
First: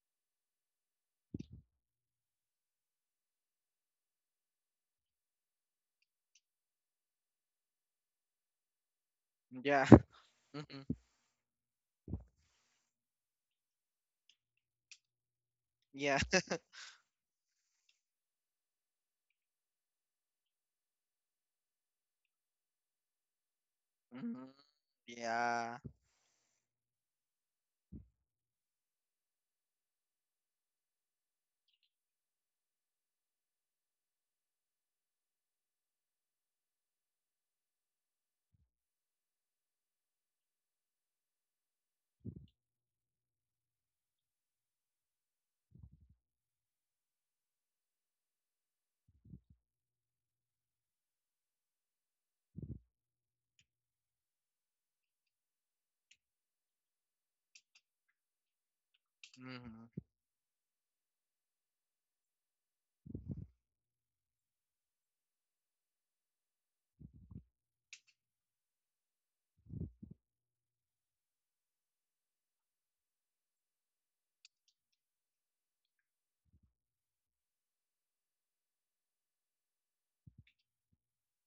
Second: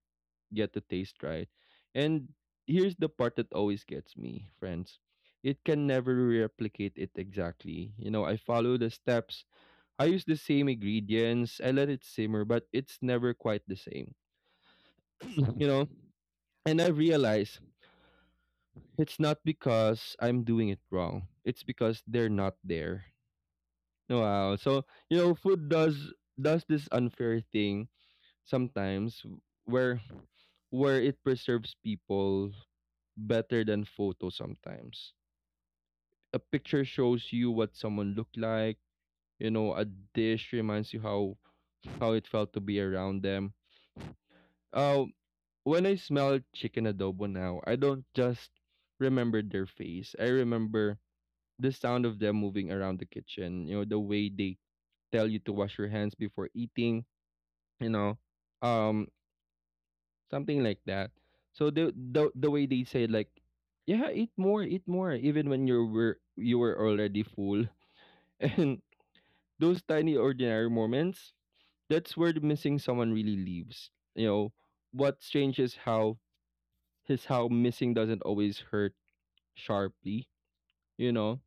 get the taste right. And here's the part that always gets me, friends, it can never replicate it exactly. You know, I follow the steps, Yeah. I use the same Mm-hmm. ingredients, I let it simmer, but it's never quite the same. You know, Yeah. and I realized it's not because I'm doing it wrong. It's because they're not there. Mm-hmm. Wow. So, you know, food Yeah. does this unfair thing sometimes, where where it preserves people better than photos sometimes. A picture shows you what someone looked like, you know, a dish reminds you how it felt to be around them. Uh, when I smell chicken adobo now, I don't just remember their face. I remember the sound of them moving around the kitchen, you know, the way they tell you to wash your hands before eating, you know, um, Mm-hmm. something like that. So the way they say like, yeah, eat more, even when you were already full, and those tiny ordinary moments, that's where the missing someone really lives. You know, what strange is how missing doesn't always hurt sharply. You know,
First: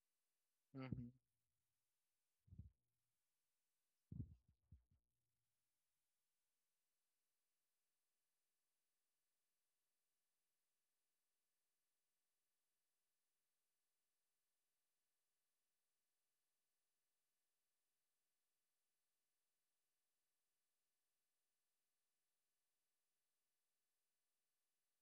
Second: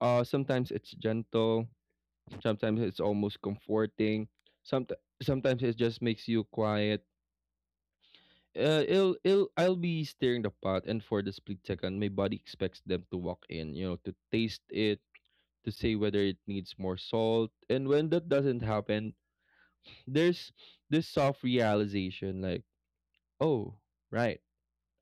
sometimes it's Mm-hmm. gentle, sometimes it's almost comforting. Sometimes it just makes you quiet. I'll be stirring the pot, and for the split second, my body expects them to walk in, you know, to taste it, to say whether it needs more salt. And when that doesn't happen, there's this soft realization like, oh, right.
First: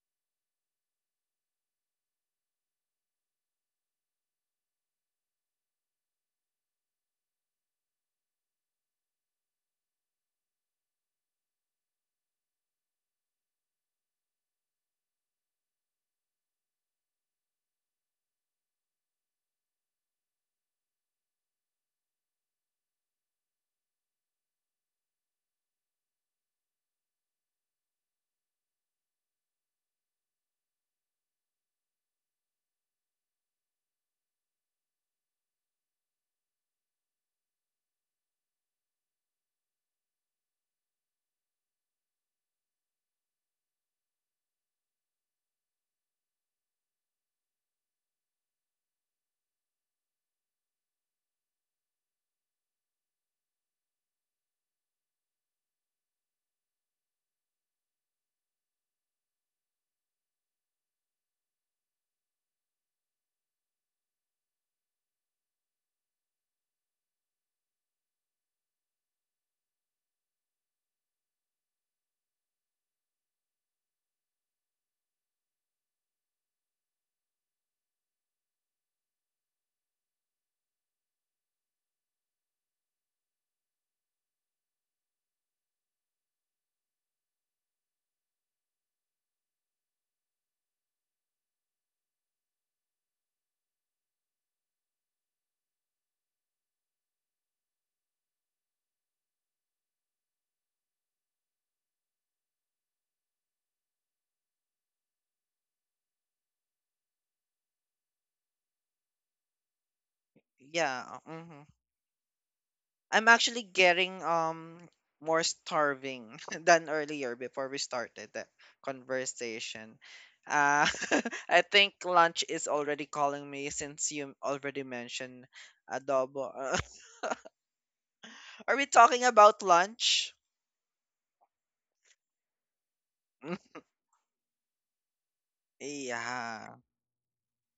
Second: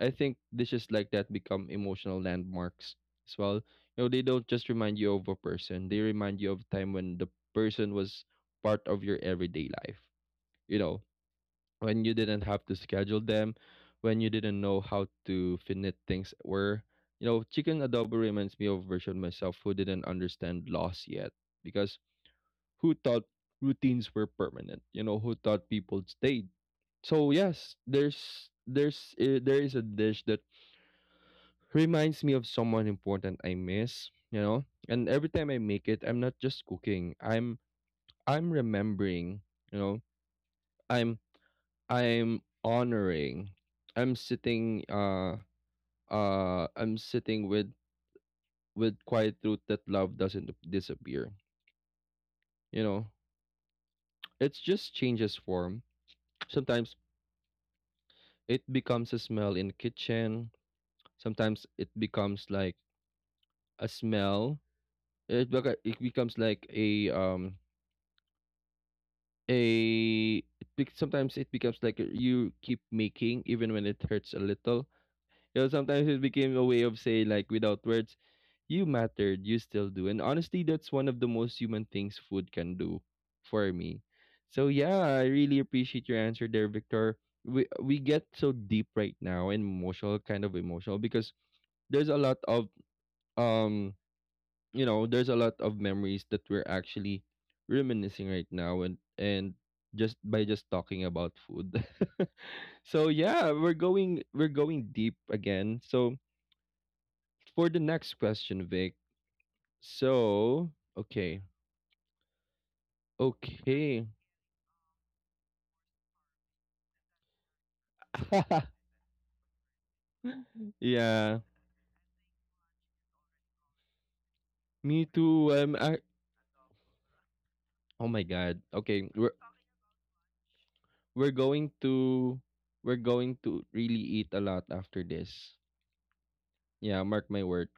I think dishes like that become emotional landmarks as well. You know, they don't just remind you of a person, they remind you of a time when the person was part of your everyday life. You know, when you didn't have to schedule them, when you didn't know how to finite things were. You know, chicken adobo reminds me of a version of myself who didn't understand loss yet, because who thought routines were permanent? You know, who thought people stayed? So yes, there is a dish that reminds me of someone important I miss, you know? And every time I make it, I'm not just cooking. I'm remembering, you know. I'm I'm honoring. I'm sitting uh I'm sitting with quiet truth that love doesn't disappear. You know, it just changes form. Sometimes it becomes a smell in the kitchen. Sometimes it becomes like a smell. It becomes like a sometimes it becomes you keep making even when it hurts a little. You know, sometimes it became a way of saying like without words, you mattered, you still do. And honestly, that's one of the most human things food can do for me. So yeah, I really appreciate your answer there, Victor. We get so deep right now and emotional, kind of emotional, because there's a lot of um you know, there's a lot of memories that we're actually reminiscing right now, and just by just talking about food. So yeah, we're going deep again. So for the next question, Vic. So Yeah. Okay. Mm-hmm. I'm actually Okay. getting more starving than earlier before we started the conversation. Uh, Yeah, I think lunch is already calling me since you already me mentioned too. Adobo. Oh my God. Are we Okay, talking about lunch? we're going to we're going to really eat a lot after this. Yeah, Yeah, mark my word.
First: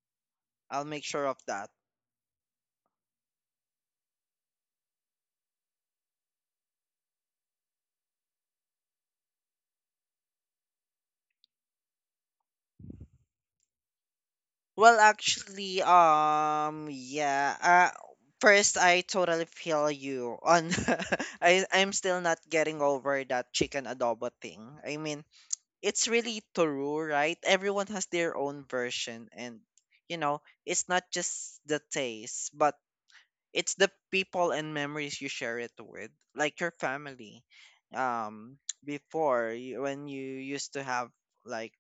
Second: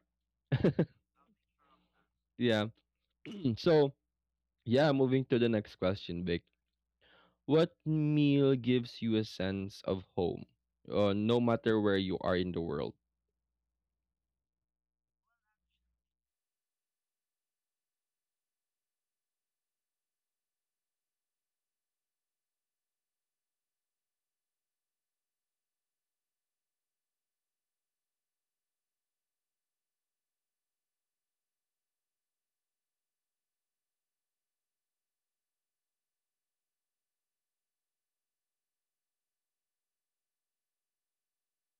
I'll make sure of that. Yeah. Hmm, so yeah, moving to the next question, Vic. What meal gives you a sense of home, no matter where you are in the world? Well, actually, yeah. Uh, first, I totally feel you on. I'm still not getting over that chicken adobo thing. I mean, it's really true, right? Everyone has their own version, and you know, it's not just the taste, but it's the people and memories you share it with, like your family. Um, before you, when you used to have like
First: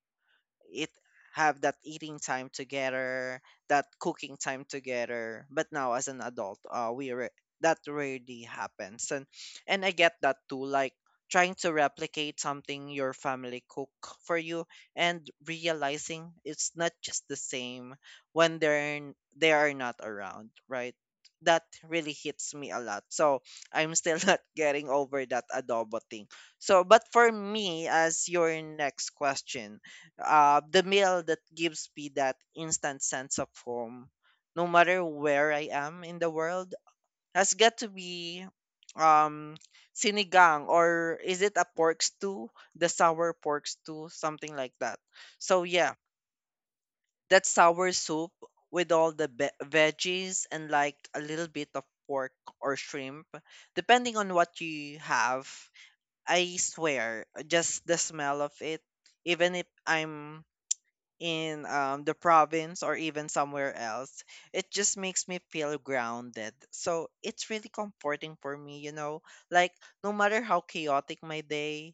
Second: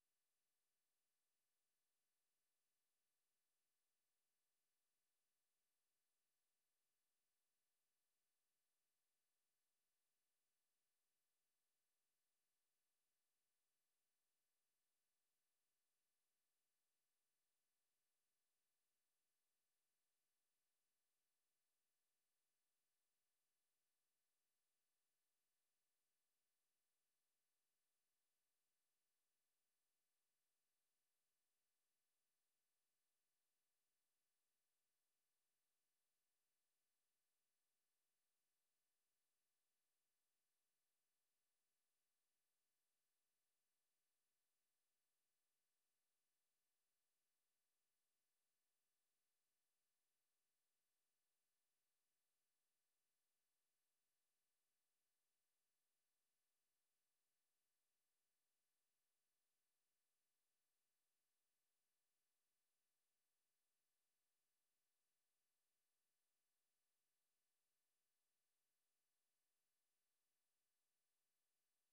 it have that eating time together, that cooking time together. But now as an adult, that rarely happens, and I get that too. Like trying to replicate something your family cook for you and realizing it's not just the same when they are not around, right? That really hits me a lot. So I'm still not getting over that adobo thing. So, but for me, as your next question, the meal that gives me that instant sense of home, no matter where I am in the world, has got to be um sinigang, or is it a pork stew, the sour pork stew, something like that. So yeah, that sour soup with all the veggies and like a little bit of pork or shrimp, depending on what you have. I swear, just the smell of it, even if I'm in the province or even somewhere else, it just makes me feel grounded. So it's really comforting for me, you know, like no matter how chaotic my day,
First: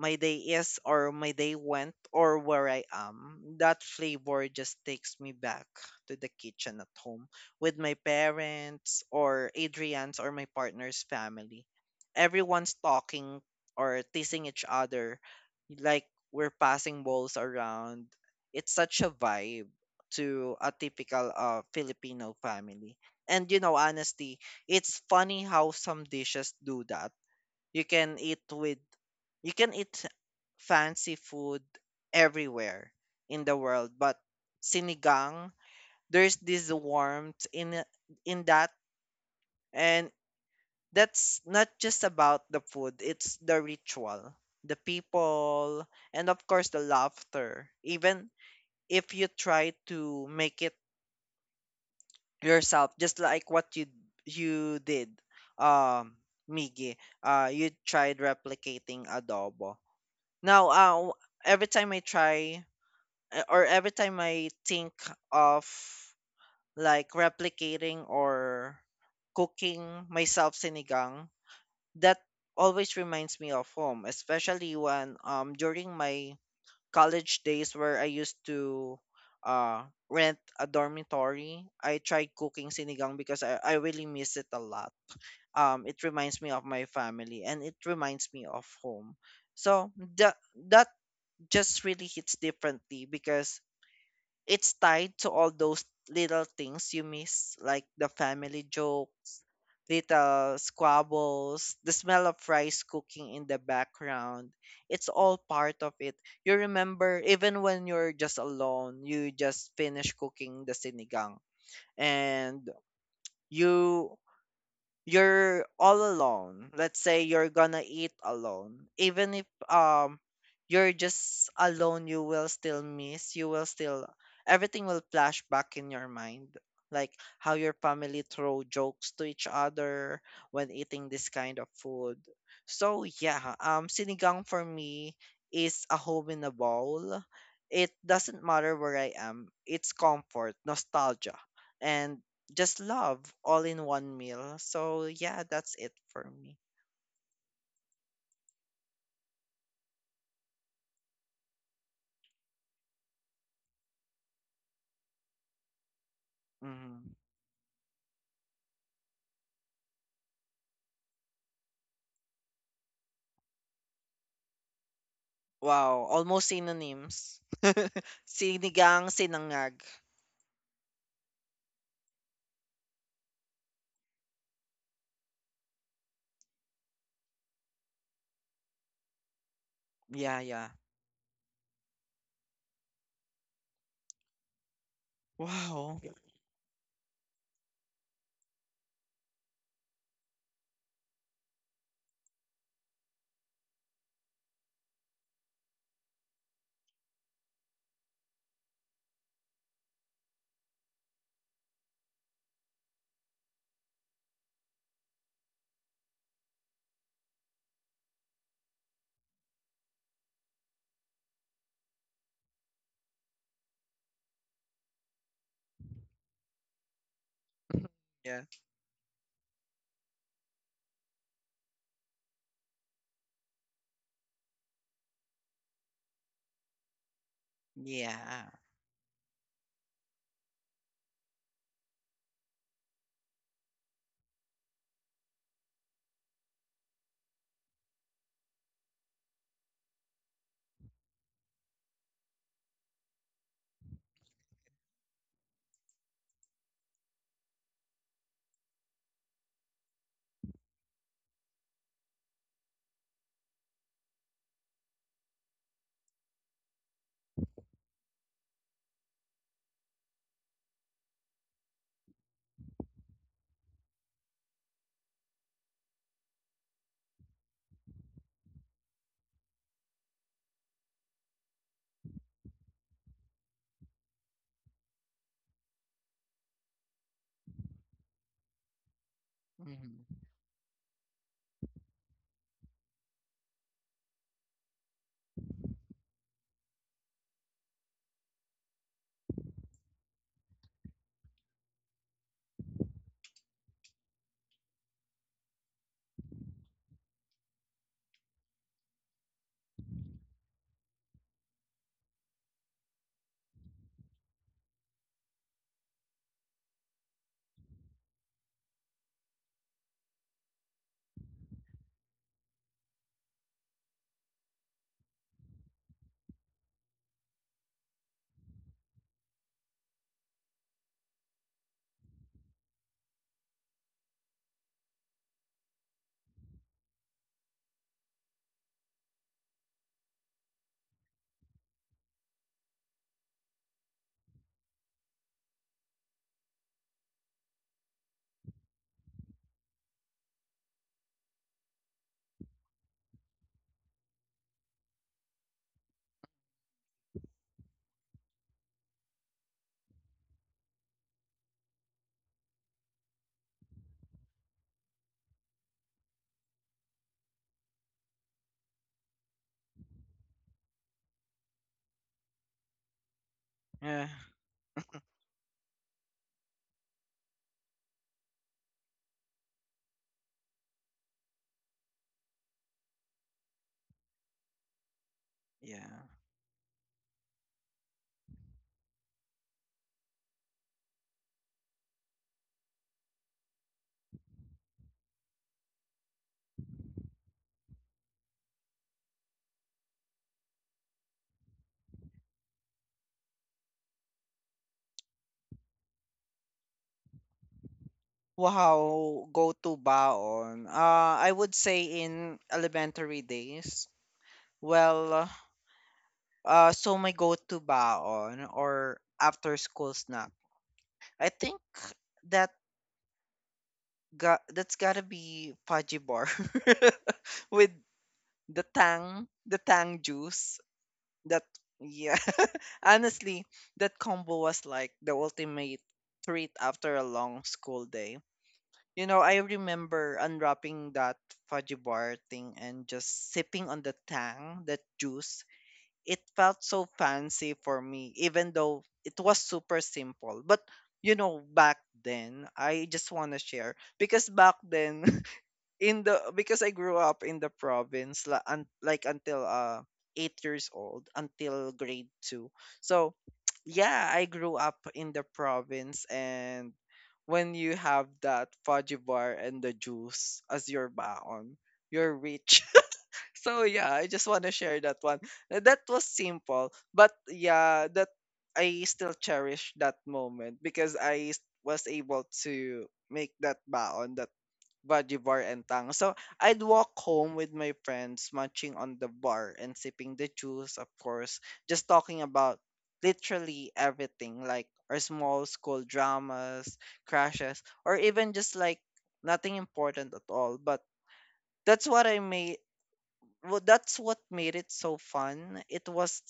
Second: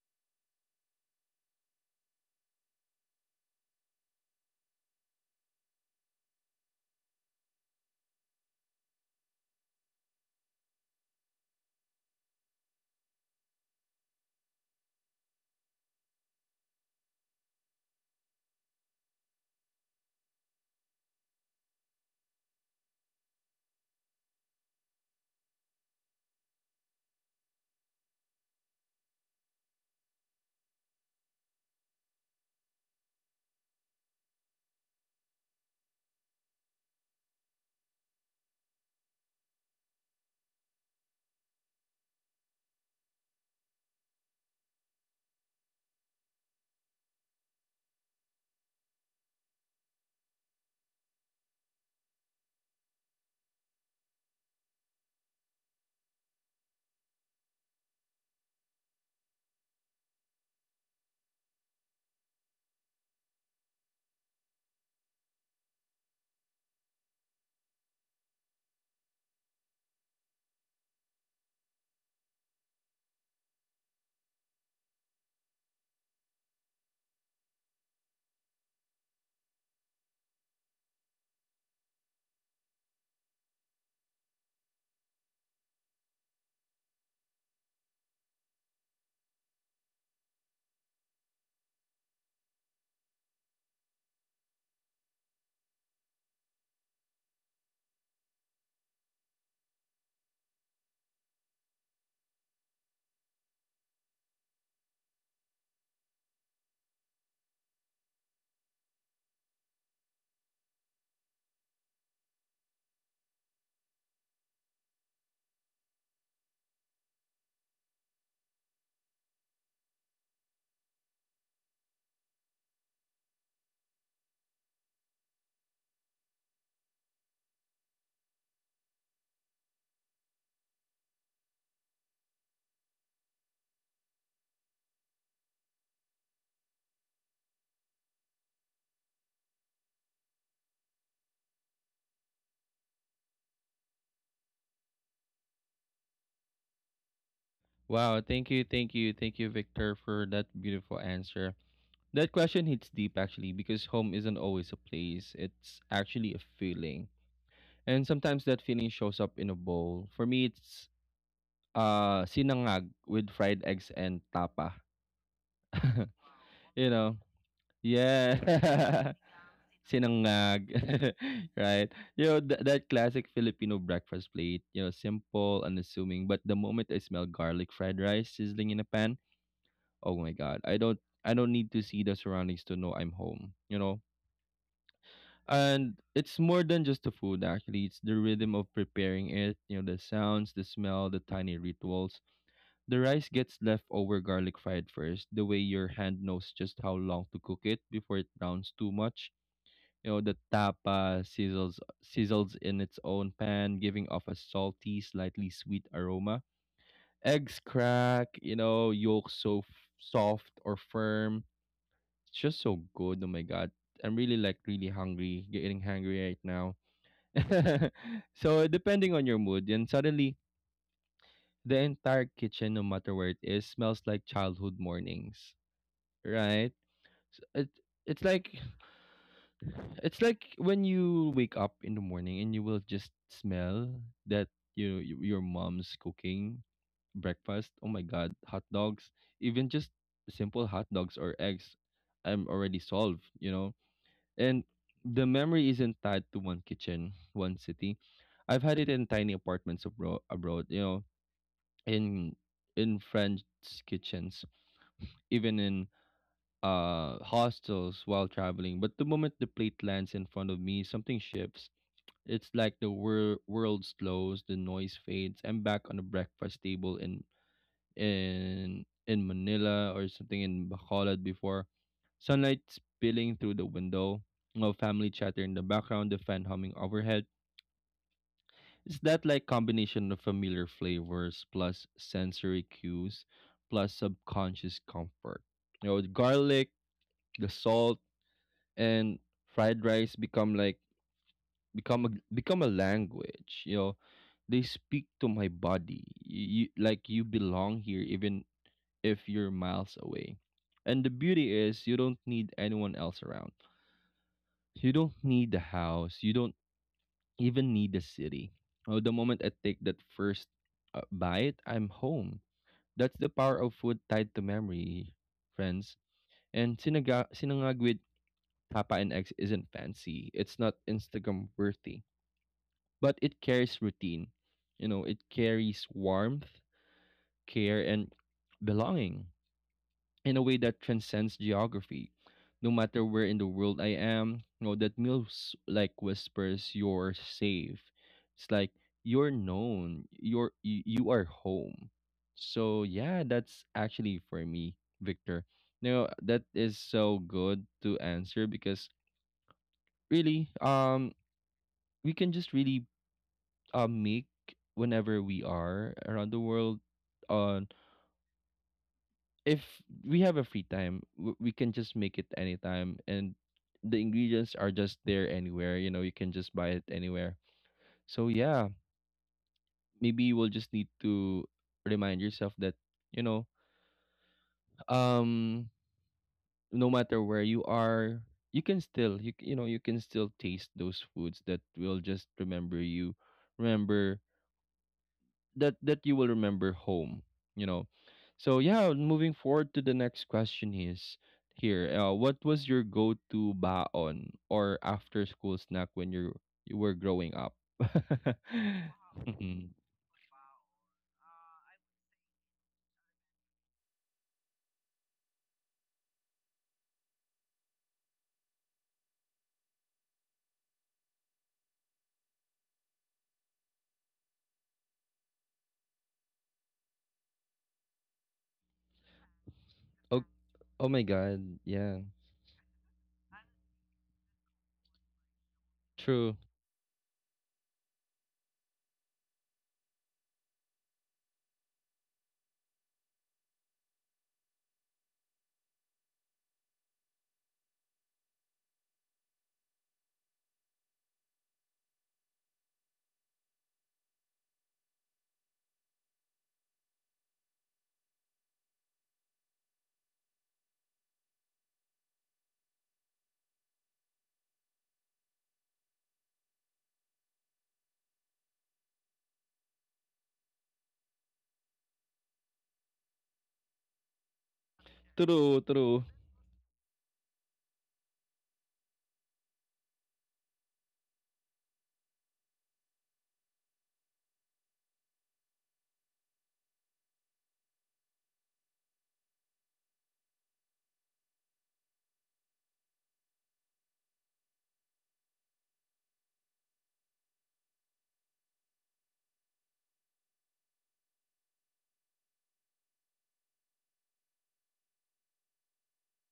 my day is, or my day went, or where I am. That flavor just takes me back to the kitchen at home with my parents, or Adrian's, or my partner's family. Everyone's talking or teasing each other, like we're passing balls around. It's such a vibe to a typical Filipino family. And you know, honestly, it's funny how some dishes do that. You can eat with you can eat fancy food everywhere in the world, but sinigang, there's this warmth in that, and that's not just about the food. It's the ritual, the people, and of course the laughter. Even if you try to make it yourself, just like what you did, um, Miggy, you tried replicating adobo. Now, every time I try every time I think of like replicating or cooking myself sinigang, that always reminds me of home, especially when during my college days where I used to uh rent a dormitory. I tried cooking sinigang because I really miss it a lot. Um, it reminds me of my family and it reminds me of home. So that that just really hits differently because it's tied to all those little things you miss, like the family jokes, little squabbles, the smell of rice cooking in the background. It's all part of it. You remember, even when you're just alone, you just finish cooking the sinigang. And you you're all alone. Let's say you're gonna eat alone. Even if you're just alone, you will still, everything will flash back in your mind. Like how your family throw jokes to each other when eating this kind of food. So yeah, sinigang for me is a home in a bowl. It doesn't matter where I am. It's comfort, nostalgia, and just love all in one meal. So yeah, that's it for me. Wow, thank you, thank you, thank you, Victor, for that beautiful answer. That question hits deep actually, because home isn't always a place, it's actually a feeling. Mhm. And sometimes that feeling shows up in a bowl. For me, it's sinangag with fried eggs and tapa. Wow, almost You know? synonyms. Yeah. Sinigang, sinangag. Sinangag. Right? You know, that classic Filipino breakfast plate, you know, simple, unassuming, but the moment I smell garlic fried rice sizzling in a pan, oh my Yeah, god. yeah. I don't need to see the surroundings to know I'm home, you know? And Wow. it's more than just the food, actually. It's the rhythm of preparing it, you know, the sounds, the smell, the tiny rituals. The rice gets left over garlic fried first, the way your hand knows just how long to cook it before it browns too much. You know, the tapa sizzles in its own pan, giving off a salty, slightly sweet aroma. Eggs crack, you know, yolk so soft or firm. It's just so good. Oh my god. I'm really like really hungry, getting hungry right now. Yeah. So depending on your mood, and suddenly the entire kitchen, no matter where it is, smells like childhood mornings. Right? It it's Yeah. like it's like when you wake up in the morning and you will just smell that, you know, your mom's cooking breakfast. Oh my god, hot dogs, even just simple hot dogs or eggs, I'm already solved. You know, and the memory isn't tied to one kitchen, one city. I've had it in tiny apartments abroad, abroad, you know, in in French kitchens, even in hostels while traveling. But the moment the plate lands in front of me, something shifts. It's like the world slows, the noise fades. I'm back on a breakfast table in Manila or something in Bacolod before. Sunlight spilling through the window, no family chatter in the background, the fan humming overhead. It's that like Mhm. combination of familiar flavors, plus sensory cues, plus subconscious comfort. You know, the garlic, the salt, and fried rice become become a become a language. You know, they speak to my body. You belong here, even if you're miles away. And the beauty is, you don't need anyone else around. You don't need the house. You don't even need the city. Oh, the moment I take that first bite, I'm home. That's the power of food tied to memory, friends. And sinaga sinangag with tapa and eggs isn't fancy. It's not Instagram worthy, but it carries routine. You know, it carries warmth, care, and belonging, in a way that transcends geography. No matter where in the world I am, know that meals like whispers you're safe. It's like you're known, you are home. So yeah, that's actually for me, Victor. Now that is so good to answer because really, we can just really make whenever we are around the world. Uh, if we have a free time, we can just make it anytime, and the Yeah. ingredients are just there anywhere. You know, you can just buy it anywhere. So yeah, maybe you will just need to remind yourself that, you know, um, Yeah. no matter where you are, you know you can still taste those foods that will just remember you, remember that you will remember home, you know. So yeah, moving forward to the next question is here, what was your go-to baon or after school snack when you were growing up? Wow, Mhm. go-to baon. I would say in elementary days. Well, so my go-to baon or after school snack. I think that Got, that's gotta be fudgy bar with the tang Oh, juice. oh my god. That, Yeah, yeah, honestly, that combo was like the ultimate true, treat after a long school day. You know, I remember unwrapping that fudgy bar thing and just sipping on the tang, that juice. It felt so fancy for me, even though it was super simple. But you know, back then, I just want to share because back then in the, because I grew up in the province la, un, like until 8 years old until grade two. So yeah, I grew up in the province, and when you have that fudge bar and the juice as your baon, you're rich. So yeah, I just want to share that one. true, That true. was simple, but yeah, that I still cherish that moment because was able to make that baon, that Baji bar and tang. So I'd walk home with my friends, munching on the bar and sipping the juice, of course, just talking about literally everything, like our small school dramas, crashes, or even just like nothing important at all. But that's what I made that's what made it so fun. It was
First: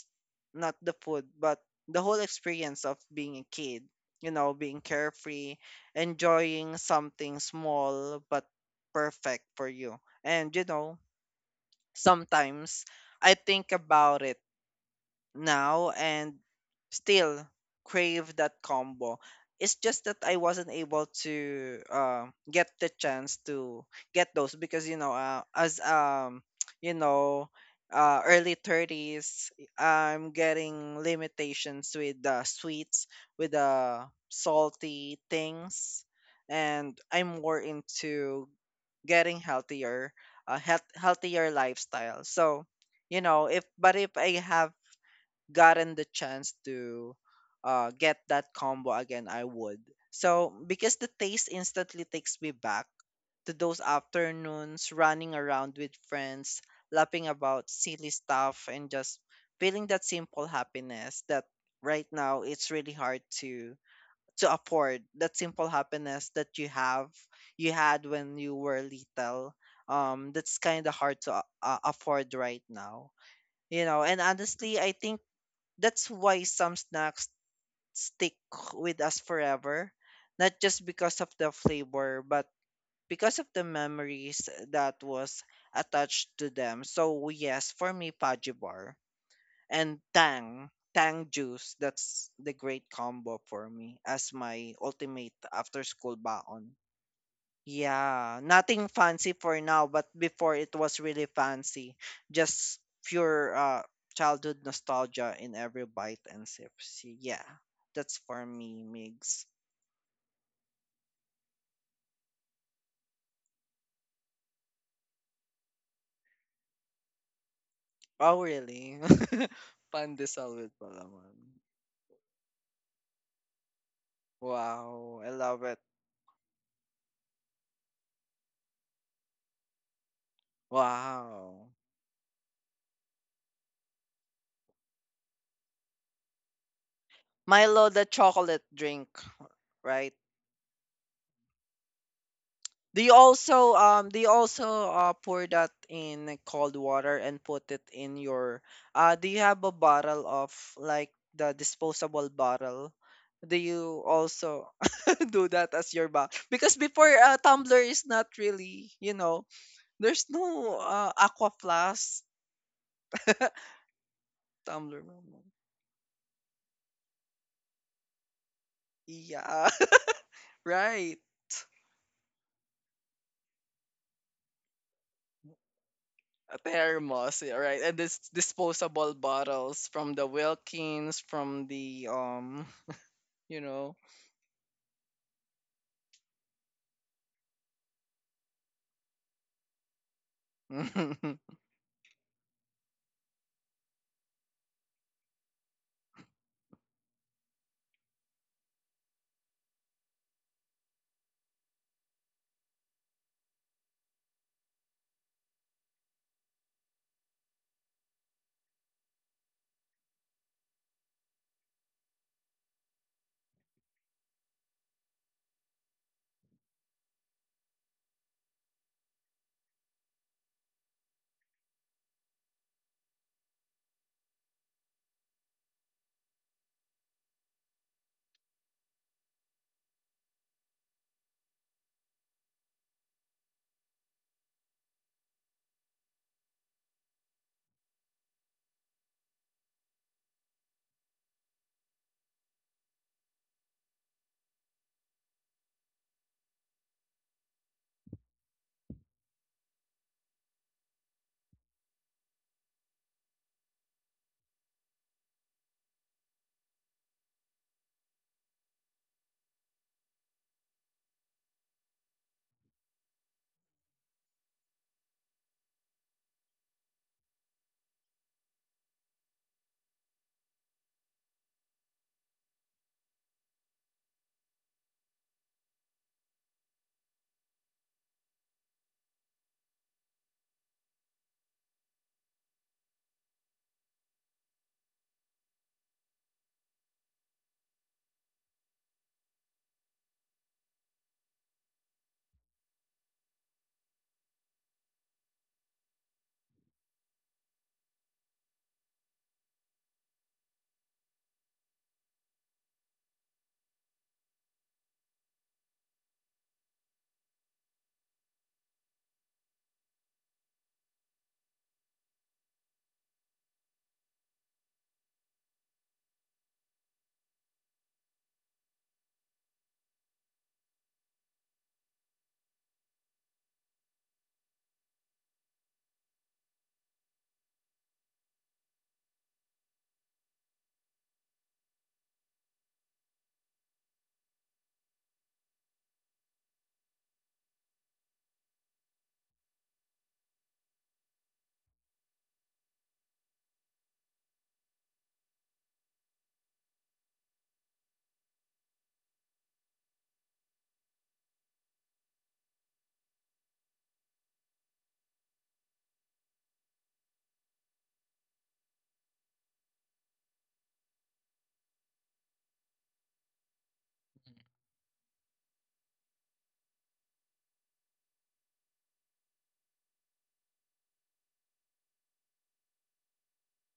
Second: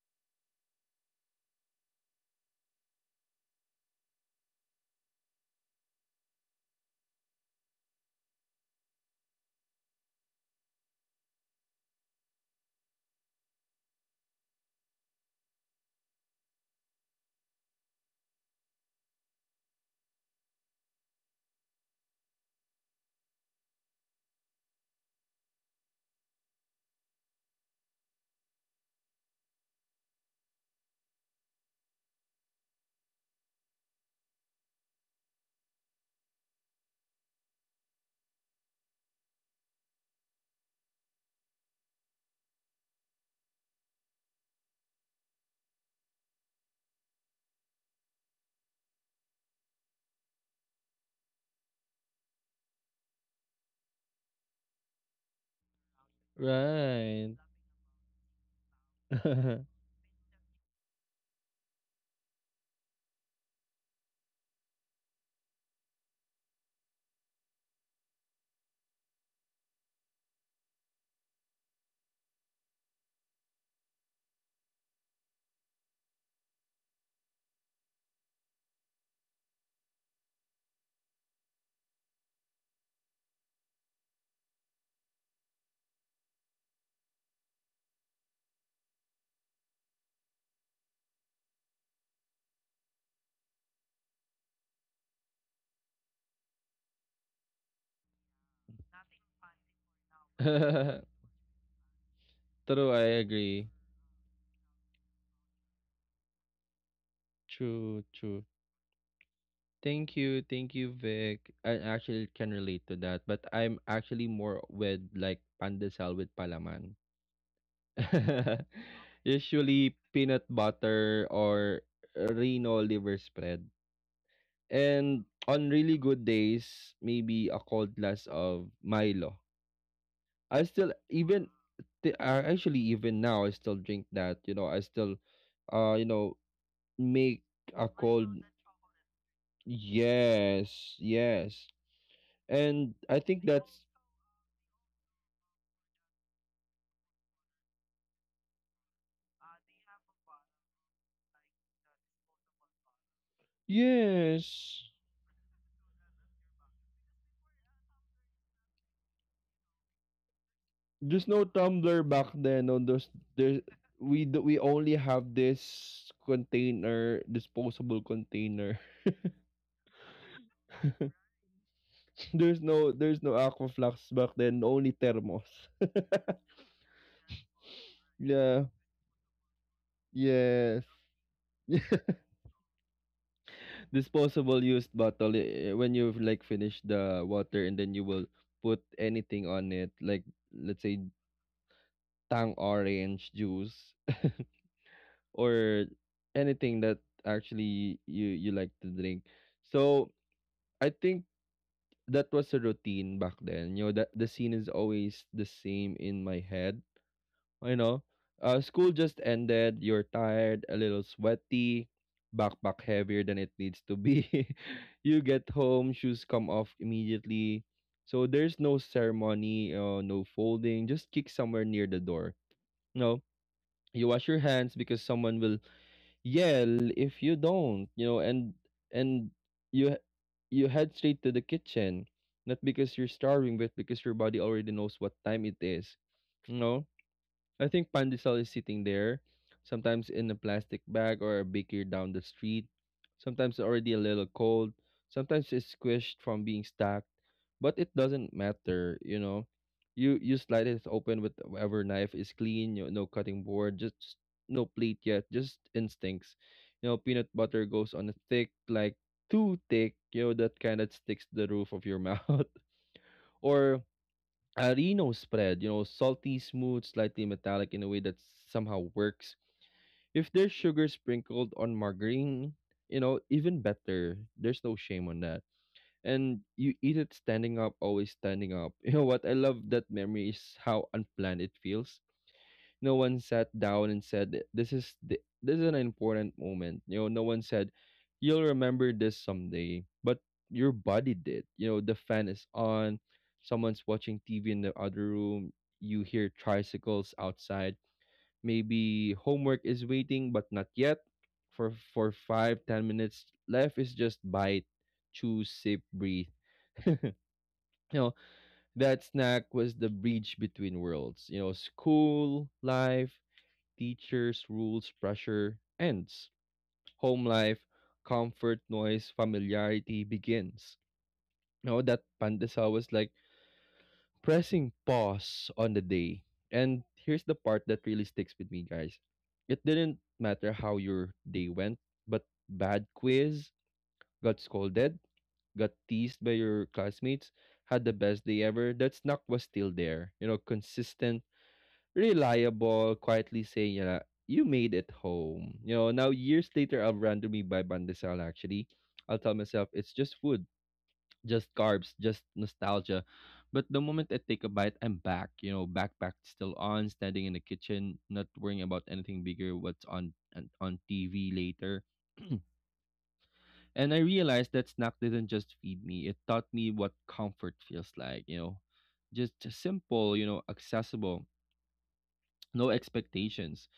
not the food, but the whole experience of being a kid, you know, being carefree, enjoying something small but perfect for you. And, you know, sometimes I think about it now and still crave that combo. It's just that I wasn't able to get the chance to get those because you know as you know early 30s, I'm getting limitations with the sweets, with the salty things, and I'm more into getting healthier, healthier lifestyle. So, you know, if I have gotten the chance to get that combo again, I would. So because the taste instantly takes me back to those afternoons running around with friends, laughing Right. about silly stuff, and just feeling that simple happiness that right now it's really hard to afford that simple happiness that you had when you were little. Um, that's kind of hard to afford right now, you know. And honestly, I think that's why some snacks stick with us forever, not just because of the flavor, but because of the memories that was attached to them. So yes, for me, Paji Bar and Tang Juice, that's the great combo for me as my ultimate after school baon. Yeah, nothing fancy for now, but before it was really fancy. Just True. I pure agree. Childhood nostalgia in every bite and sip. So, yeah, True, that's true. for me, Migs. Thank you, Vic. I actually can relate to that, but I'm actually more with like pandesal with palaman. Oh, really? Usually peanut Pandesal with butter palaman. or Reno liver spread. Wow, And I love on it. really good days, maybe a cold glass of Milo. I still even Wow. Actually even now I still drink that. You know, I still uh you know make a Milo, the cold. chocolate drink, right? Yes, yes. And They I think also that's... pour that in cold water and put it in your do you have a bottle of like the disposable bottle? Do you also Yes. do that as your bottle? Because before tumbler is not really, you know, there's no There's no aqua Tumblr flask back then on those. There, we only tumbler. have this container, disposable container. Yeah, right. There's no Aquaflux back then, only thermos. A thermos, yeah, right? And this Yeah. disposable bottles from the Yes. Wilkins, from the you know, Disposable used bottle, when you've like finished the water and then you will put anything on it, like let's say Tang orange juice or anything that actually you like to drink. So I think that was a routine back then. You know, that the scene is always the same in my head. You know, school just ended. You're tired, a little sweaty, backpack heavier than it needs to be. You get home, shoes come off immediately. So there's no ceremony, no folding. Just kick somewhere near the door. You know, you wash your hands because someone will, yeah, if you don't, you know. And and you h- you head straight to the kitchen, not because you're starving, but because your body already knows what time it is, you know. I think pandesal is sitting there, sometimes in a plastic bag or a baker down the street, sometimes already a little cold, sometimes it's squished from being stacked, but it doesn't matter, you know. You slide it open with whatever knife is clean, you no cutting board, just no plate yet, just instincts. You know, peanut butter goes on a thick, like too thick, you know, that kind that sticks to the roof of your mouth. Or a Reno spread, you know, salty, smooth, slightly metallic in a way that somehow works. If there's sugar sprinkled on margarine, you know, even better. There's no shame on that. And you eat it standing up, always standing up. You know what? I love that memory is how unplanned it feels. No one sat down and said, "This is the, this is an important moment." You know, no one said, "You'll remember this someday," but your body did. You know, the fan is on, someone's watching TV in the other room. You hear tricycles outside. Maybe homework is waiting, but not yet. For 5, 10 minutes left is just bite, chew, sip, breathe. You know, that snack was the bridge between worlds. You know, school life, teachers, rules, pressure ends. Home life, comfort, noise, familiarity begins. Now that pandesal was like pressing pause on the day. And here's the part that really sticks with me, guys. It didn't matter how your day went, but bad quiz, got scolded, got teased by your classmates, had the best day ever, that snack was still there. You know, consistent, reliable, quietly saying, yeah, you made it home. You know, now years later, I'll randomly buy bandesal. Actually, I'll tell myself it's just food, just carbs, just nostalgia. But the moment I take a bite, I'm back, you know, backpack still on, standing in the kitchen, not worrying about anything bigger, what's on TV later. And I realized that snack didn't just feed me, it taught me what comfort feels like, you know. Just simple, you know, accessible, no expectations,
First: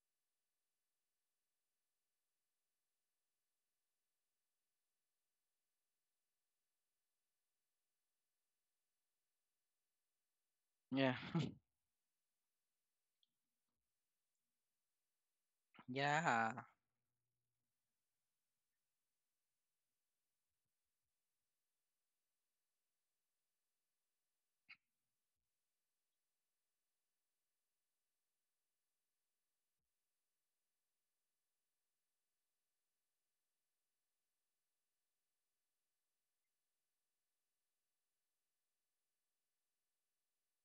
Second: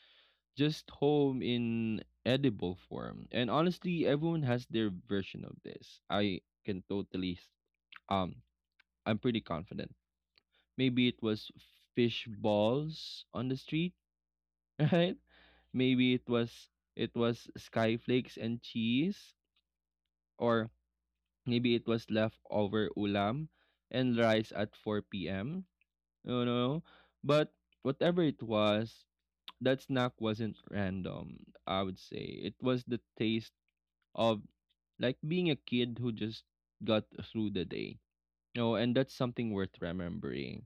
just home in edible form. And honestly, everyone has their version of this. I can totally um I'm pretty confident. Maybe yeah. it was fish balls on the street, right? Maybe it was Yeah. it was sky flakes and cheese, or maybe it was leftover ulam and rice at 4 p.m. No, no. But whatever it was, that snack wasn't random, I would say. It was the taste of like being a kid who just got through the day. You know, and that's something worth remembering,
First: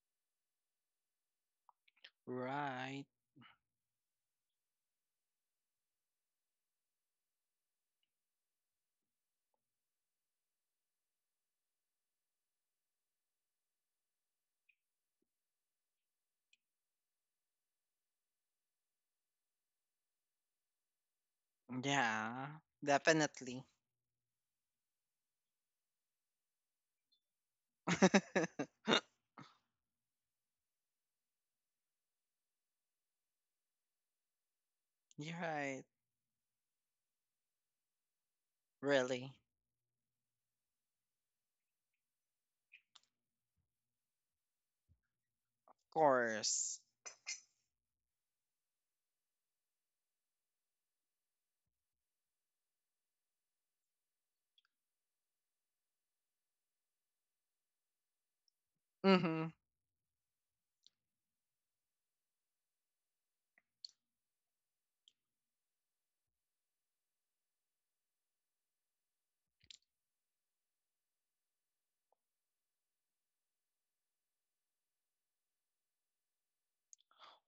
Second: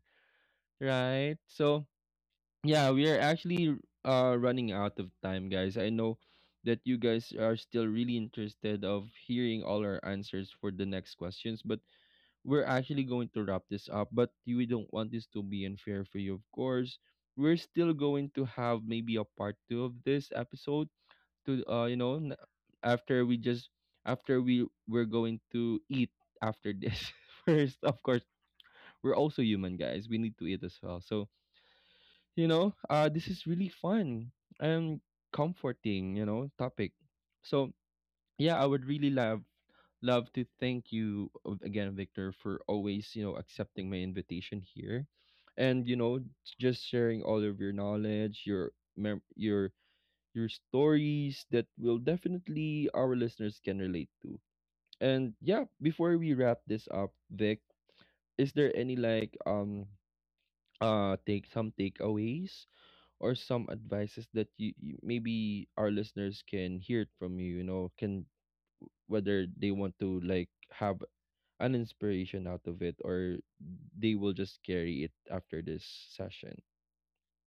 right? So, yeah, Right. we are actually running out of time, guys. I know that you guys are still really interested of hearing all our answers for the next questions, but we're actually going to wrap this up. But we don't want this to be unfair for you, of course. We're still going to have maybe a part two of this episode to, Yeah. after we Definitely. just... after we're going to eat after this. First, of course, we're also human, guys, we need to eat as well. So, you know, this is really fun and You're right. comforting, you know, topic. So yeah, I would really Really. love to thank you, again, Victor, for always, you know, accepting my invitation here, Of and you know, course. just sharing all of your knowledge, your mem- your your stories that will definitely our listeners can relate to. And yeah, before we wrap this up, Vic, is there any like take some takeaways or some advices that you maybe our listeners can hear from you, you know, can whether they want to like have an inspiration out of it, or they will just carry it after this session.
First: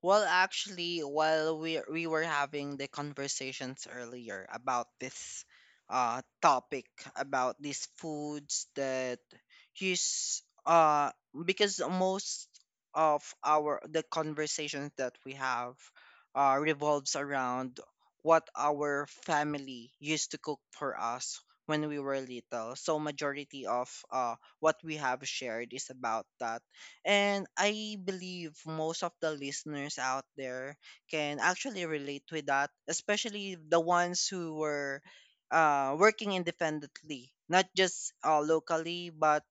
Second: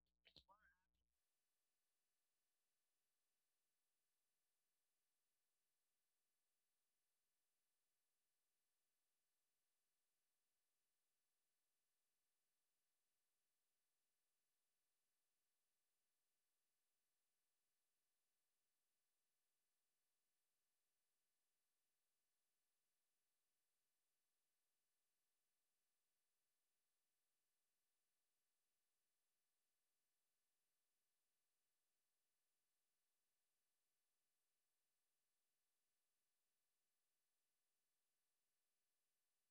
Well, actually, while we were having the conversations earlier about this topic about these foods that use because most of our the conversations that we have revolves around what our family used to cook for us when we were little. So majority of what we have shared is about that, and I believe most of the listeners out there can actually relate with that, especially the ones who were working independently, not just locally, but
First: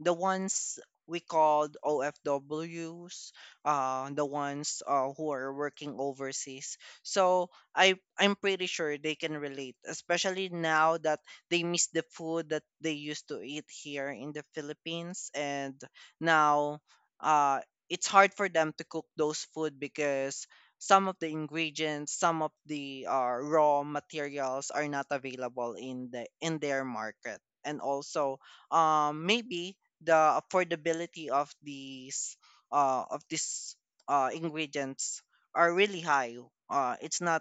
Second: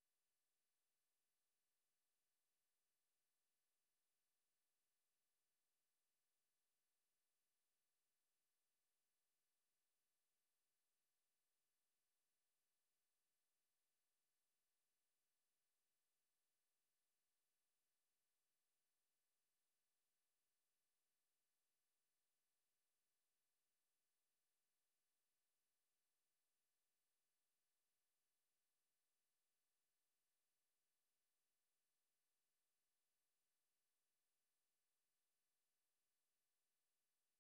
the ones we called OFWs, the ones who are working overseas. So I'm pretty sure they can relate, especially now that they miss the food that they used to eat here in the Philippines, and now uh, it's hard for them to cook those food because some of the ingredients, some of the raw materials are not available in the in their market, and also maybe the affordability of these ingredients are really high. It's not,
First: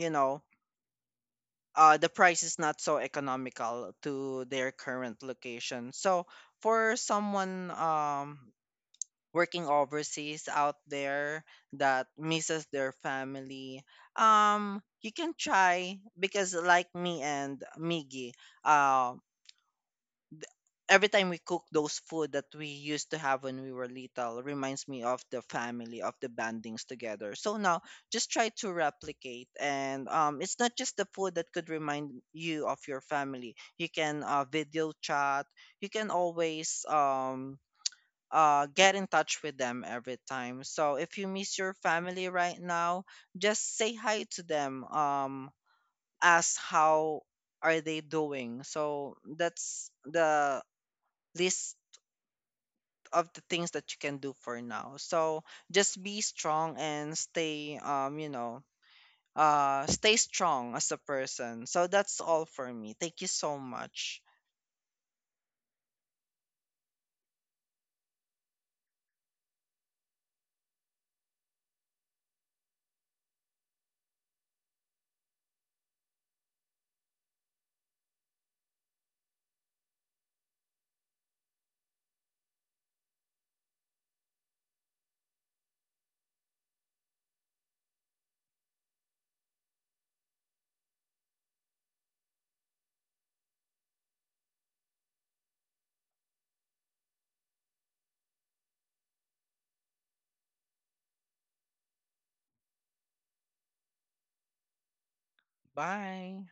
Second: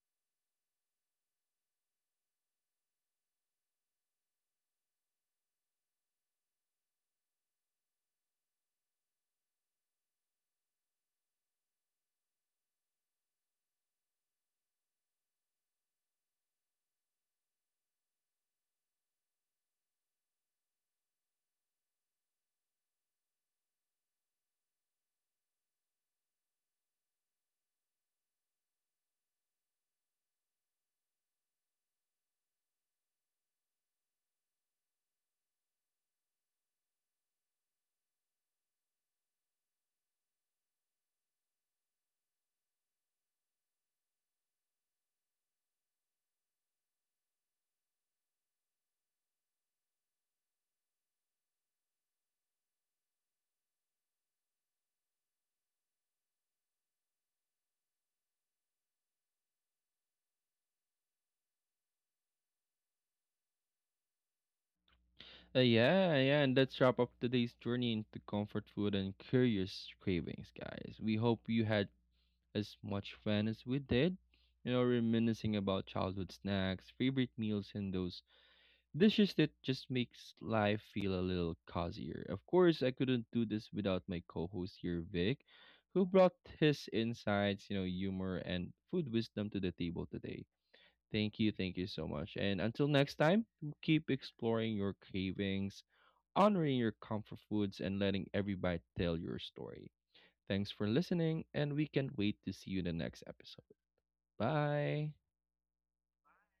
you know, the price is not so economical to their current location. So for someone working overseas out there that misses their family, you can try because like me and Miggy, um every time we cook those food that we used to have when we were little reminds me of the family, of the bandings together. So now just try to replicate, and it's not just the food that could remind you of your family. You can video chat. You can always get in touch with them every time. So if you miss your family right now, just say hi to them. Ask how are they doing. So that's the least of the things that you can do for now. So just be strong and stay stay strong as a person. So that's all for me. Thank you so much. Yeah, yeah, and let's wrap up today's journey into comfort food and curious cravings, guys. We hope you had as much fun as we did, you know, reminiscing about childhood snacks, favorite meals, and those dishes that just makes life feel a little cozier. Of course, I couldn't do this without my co-host here, Vic, who brought his insights, you know, humor and food wisdom to the table today. Thank you. Thank you so much. And until next time, keep exploring your cravings, honoring your comfort foods, and letting everybody tell your story. Thanks for listening, and we can't wait to see you in the next episode. Bye. Bye.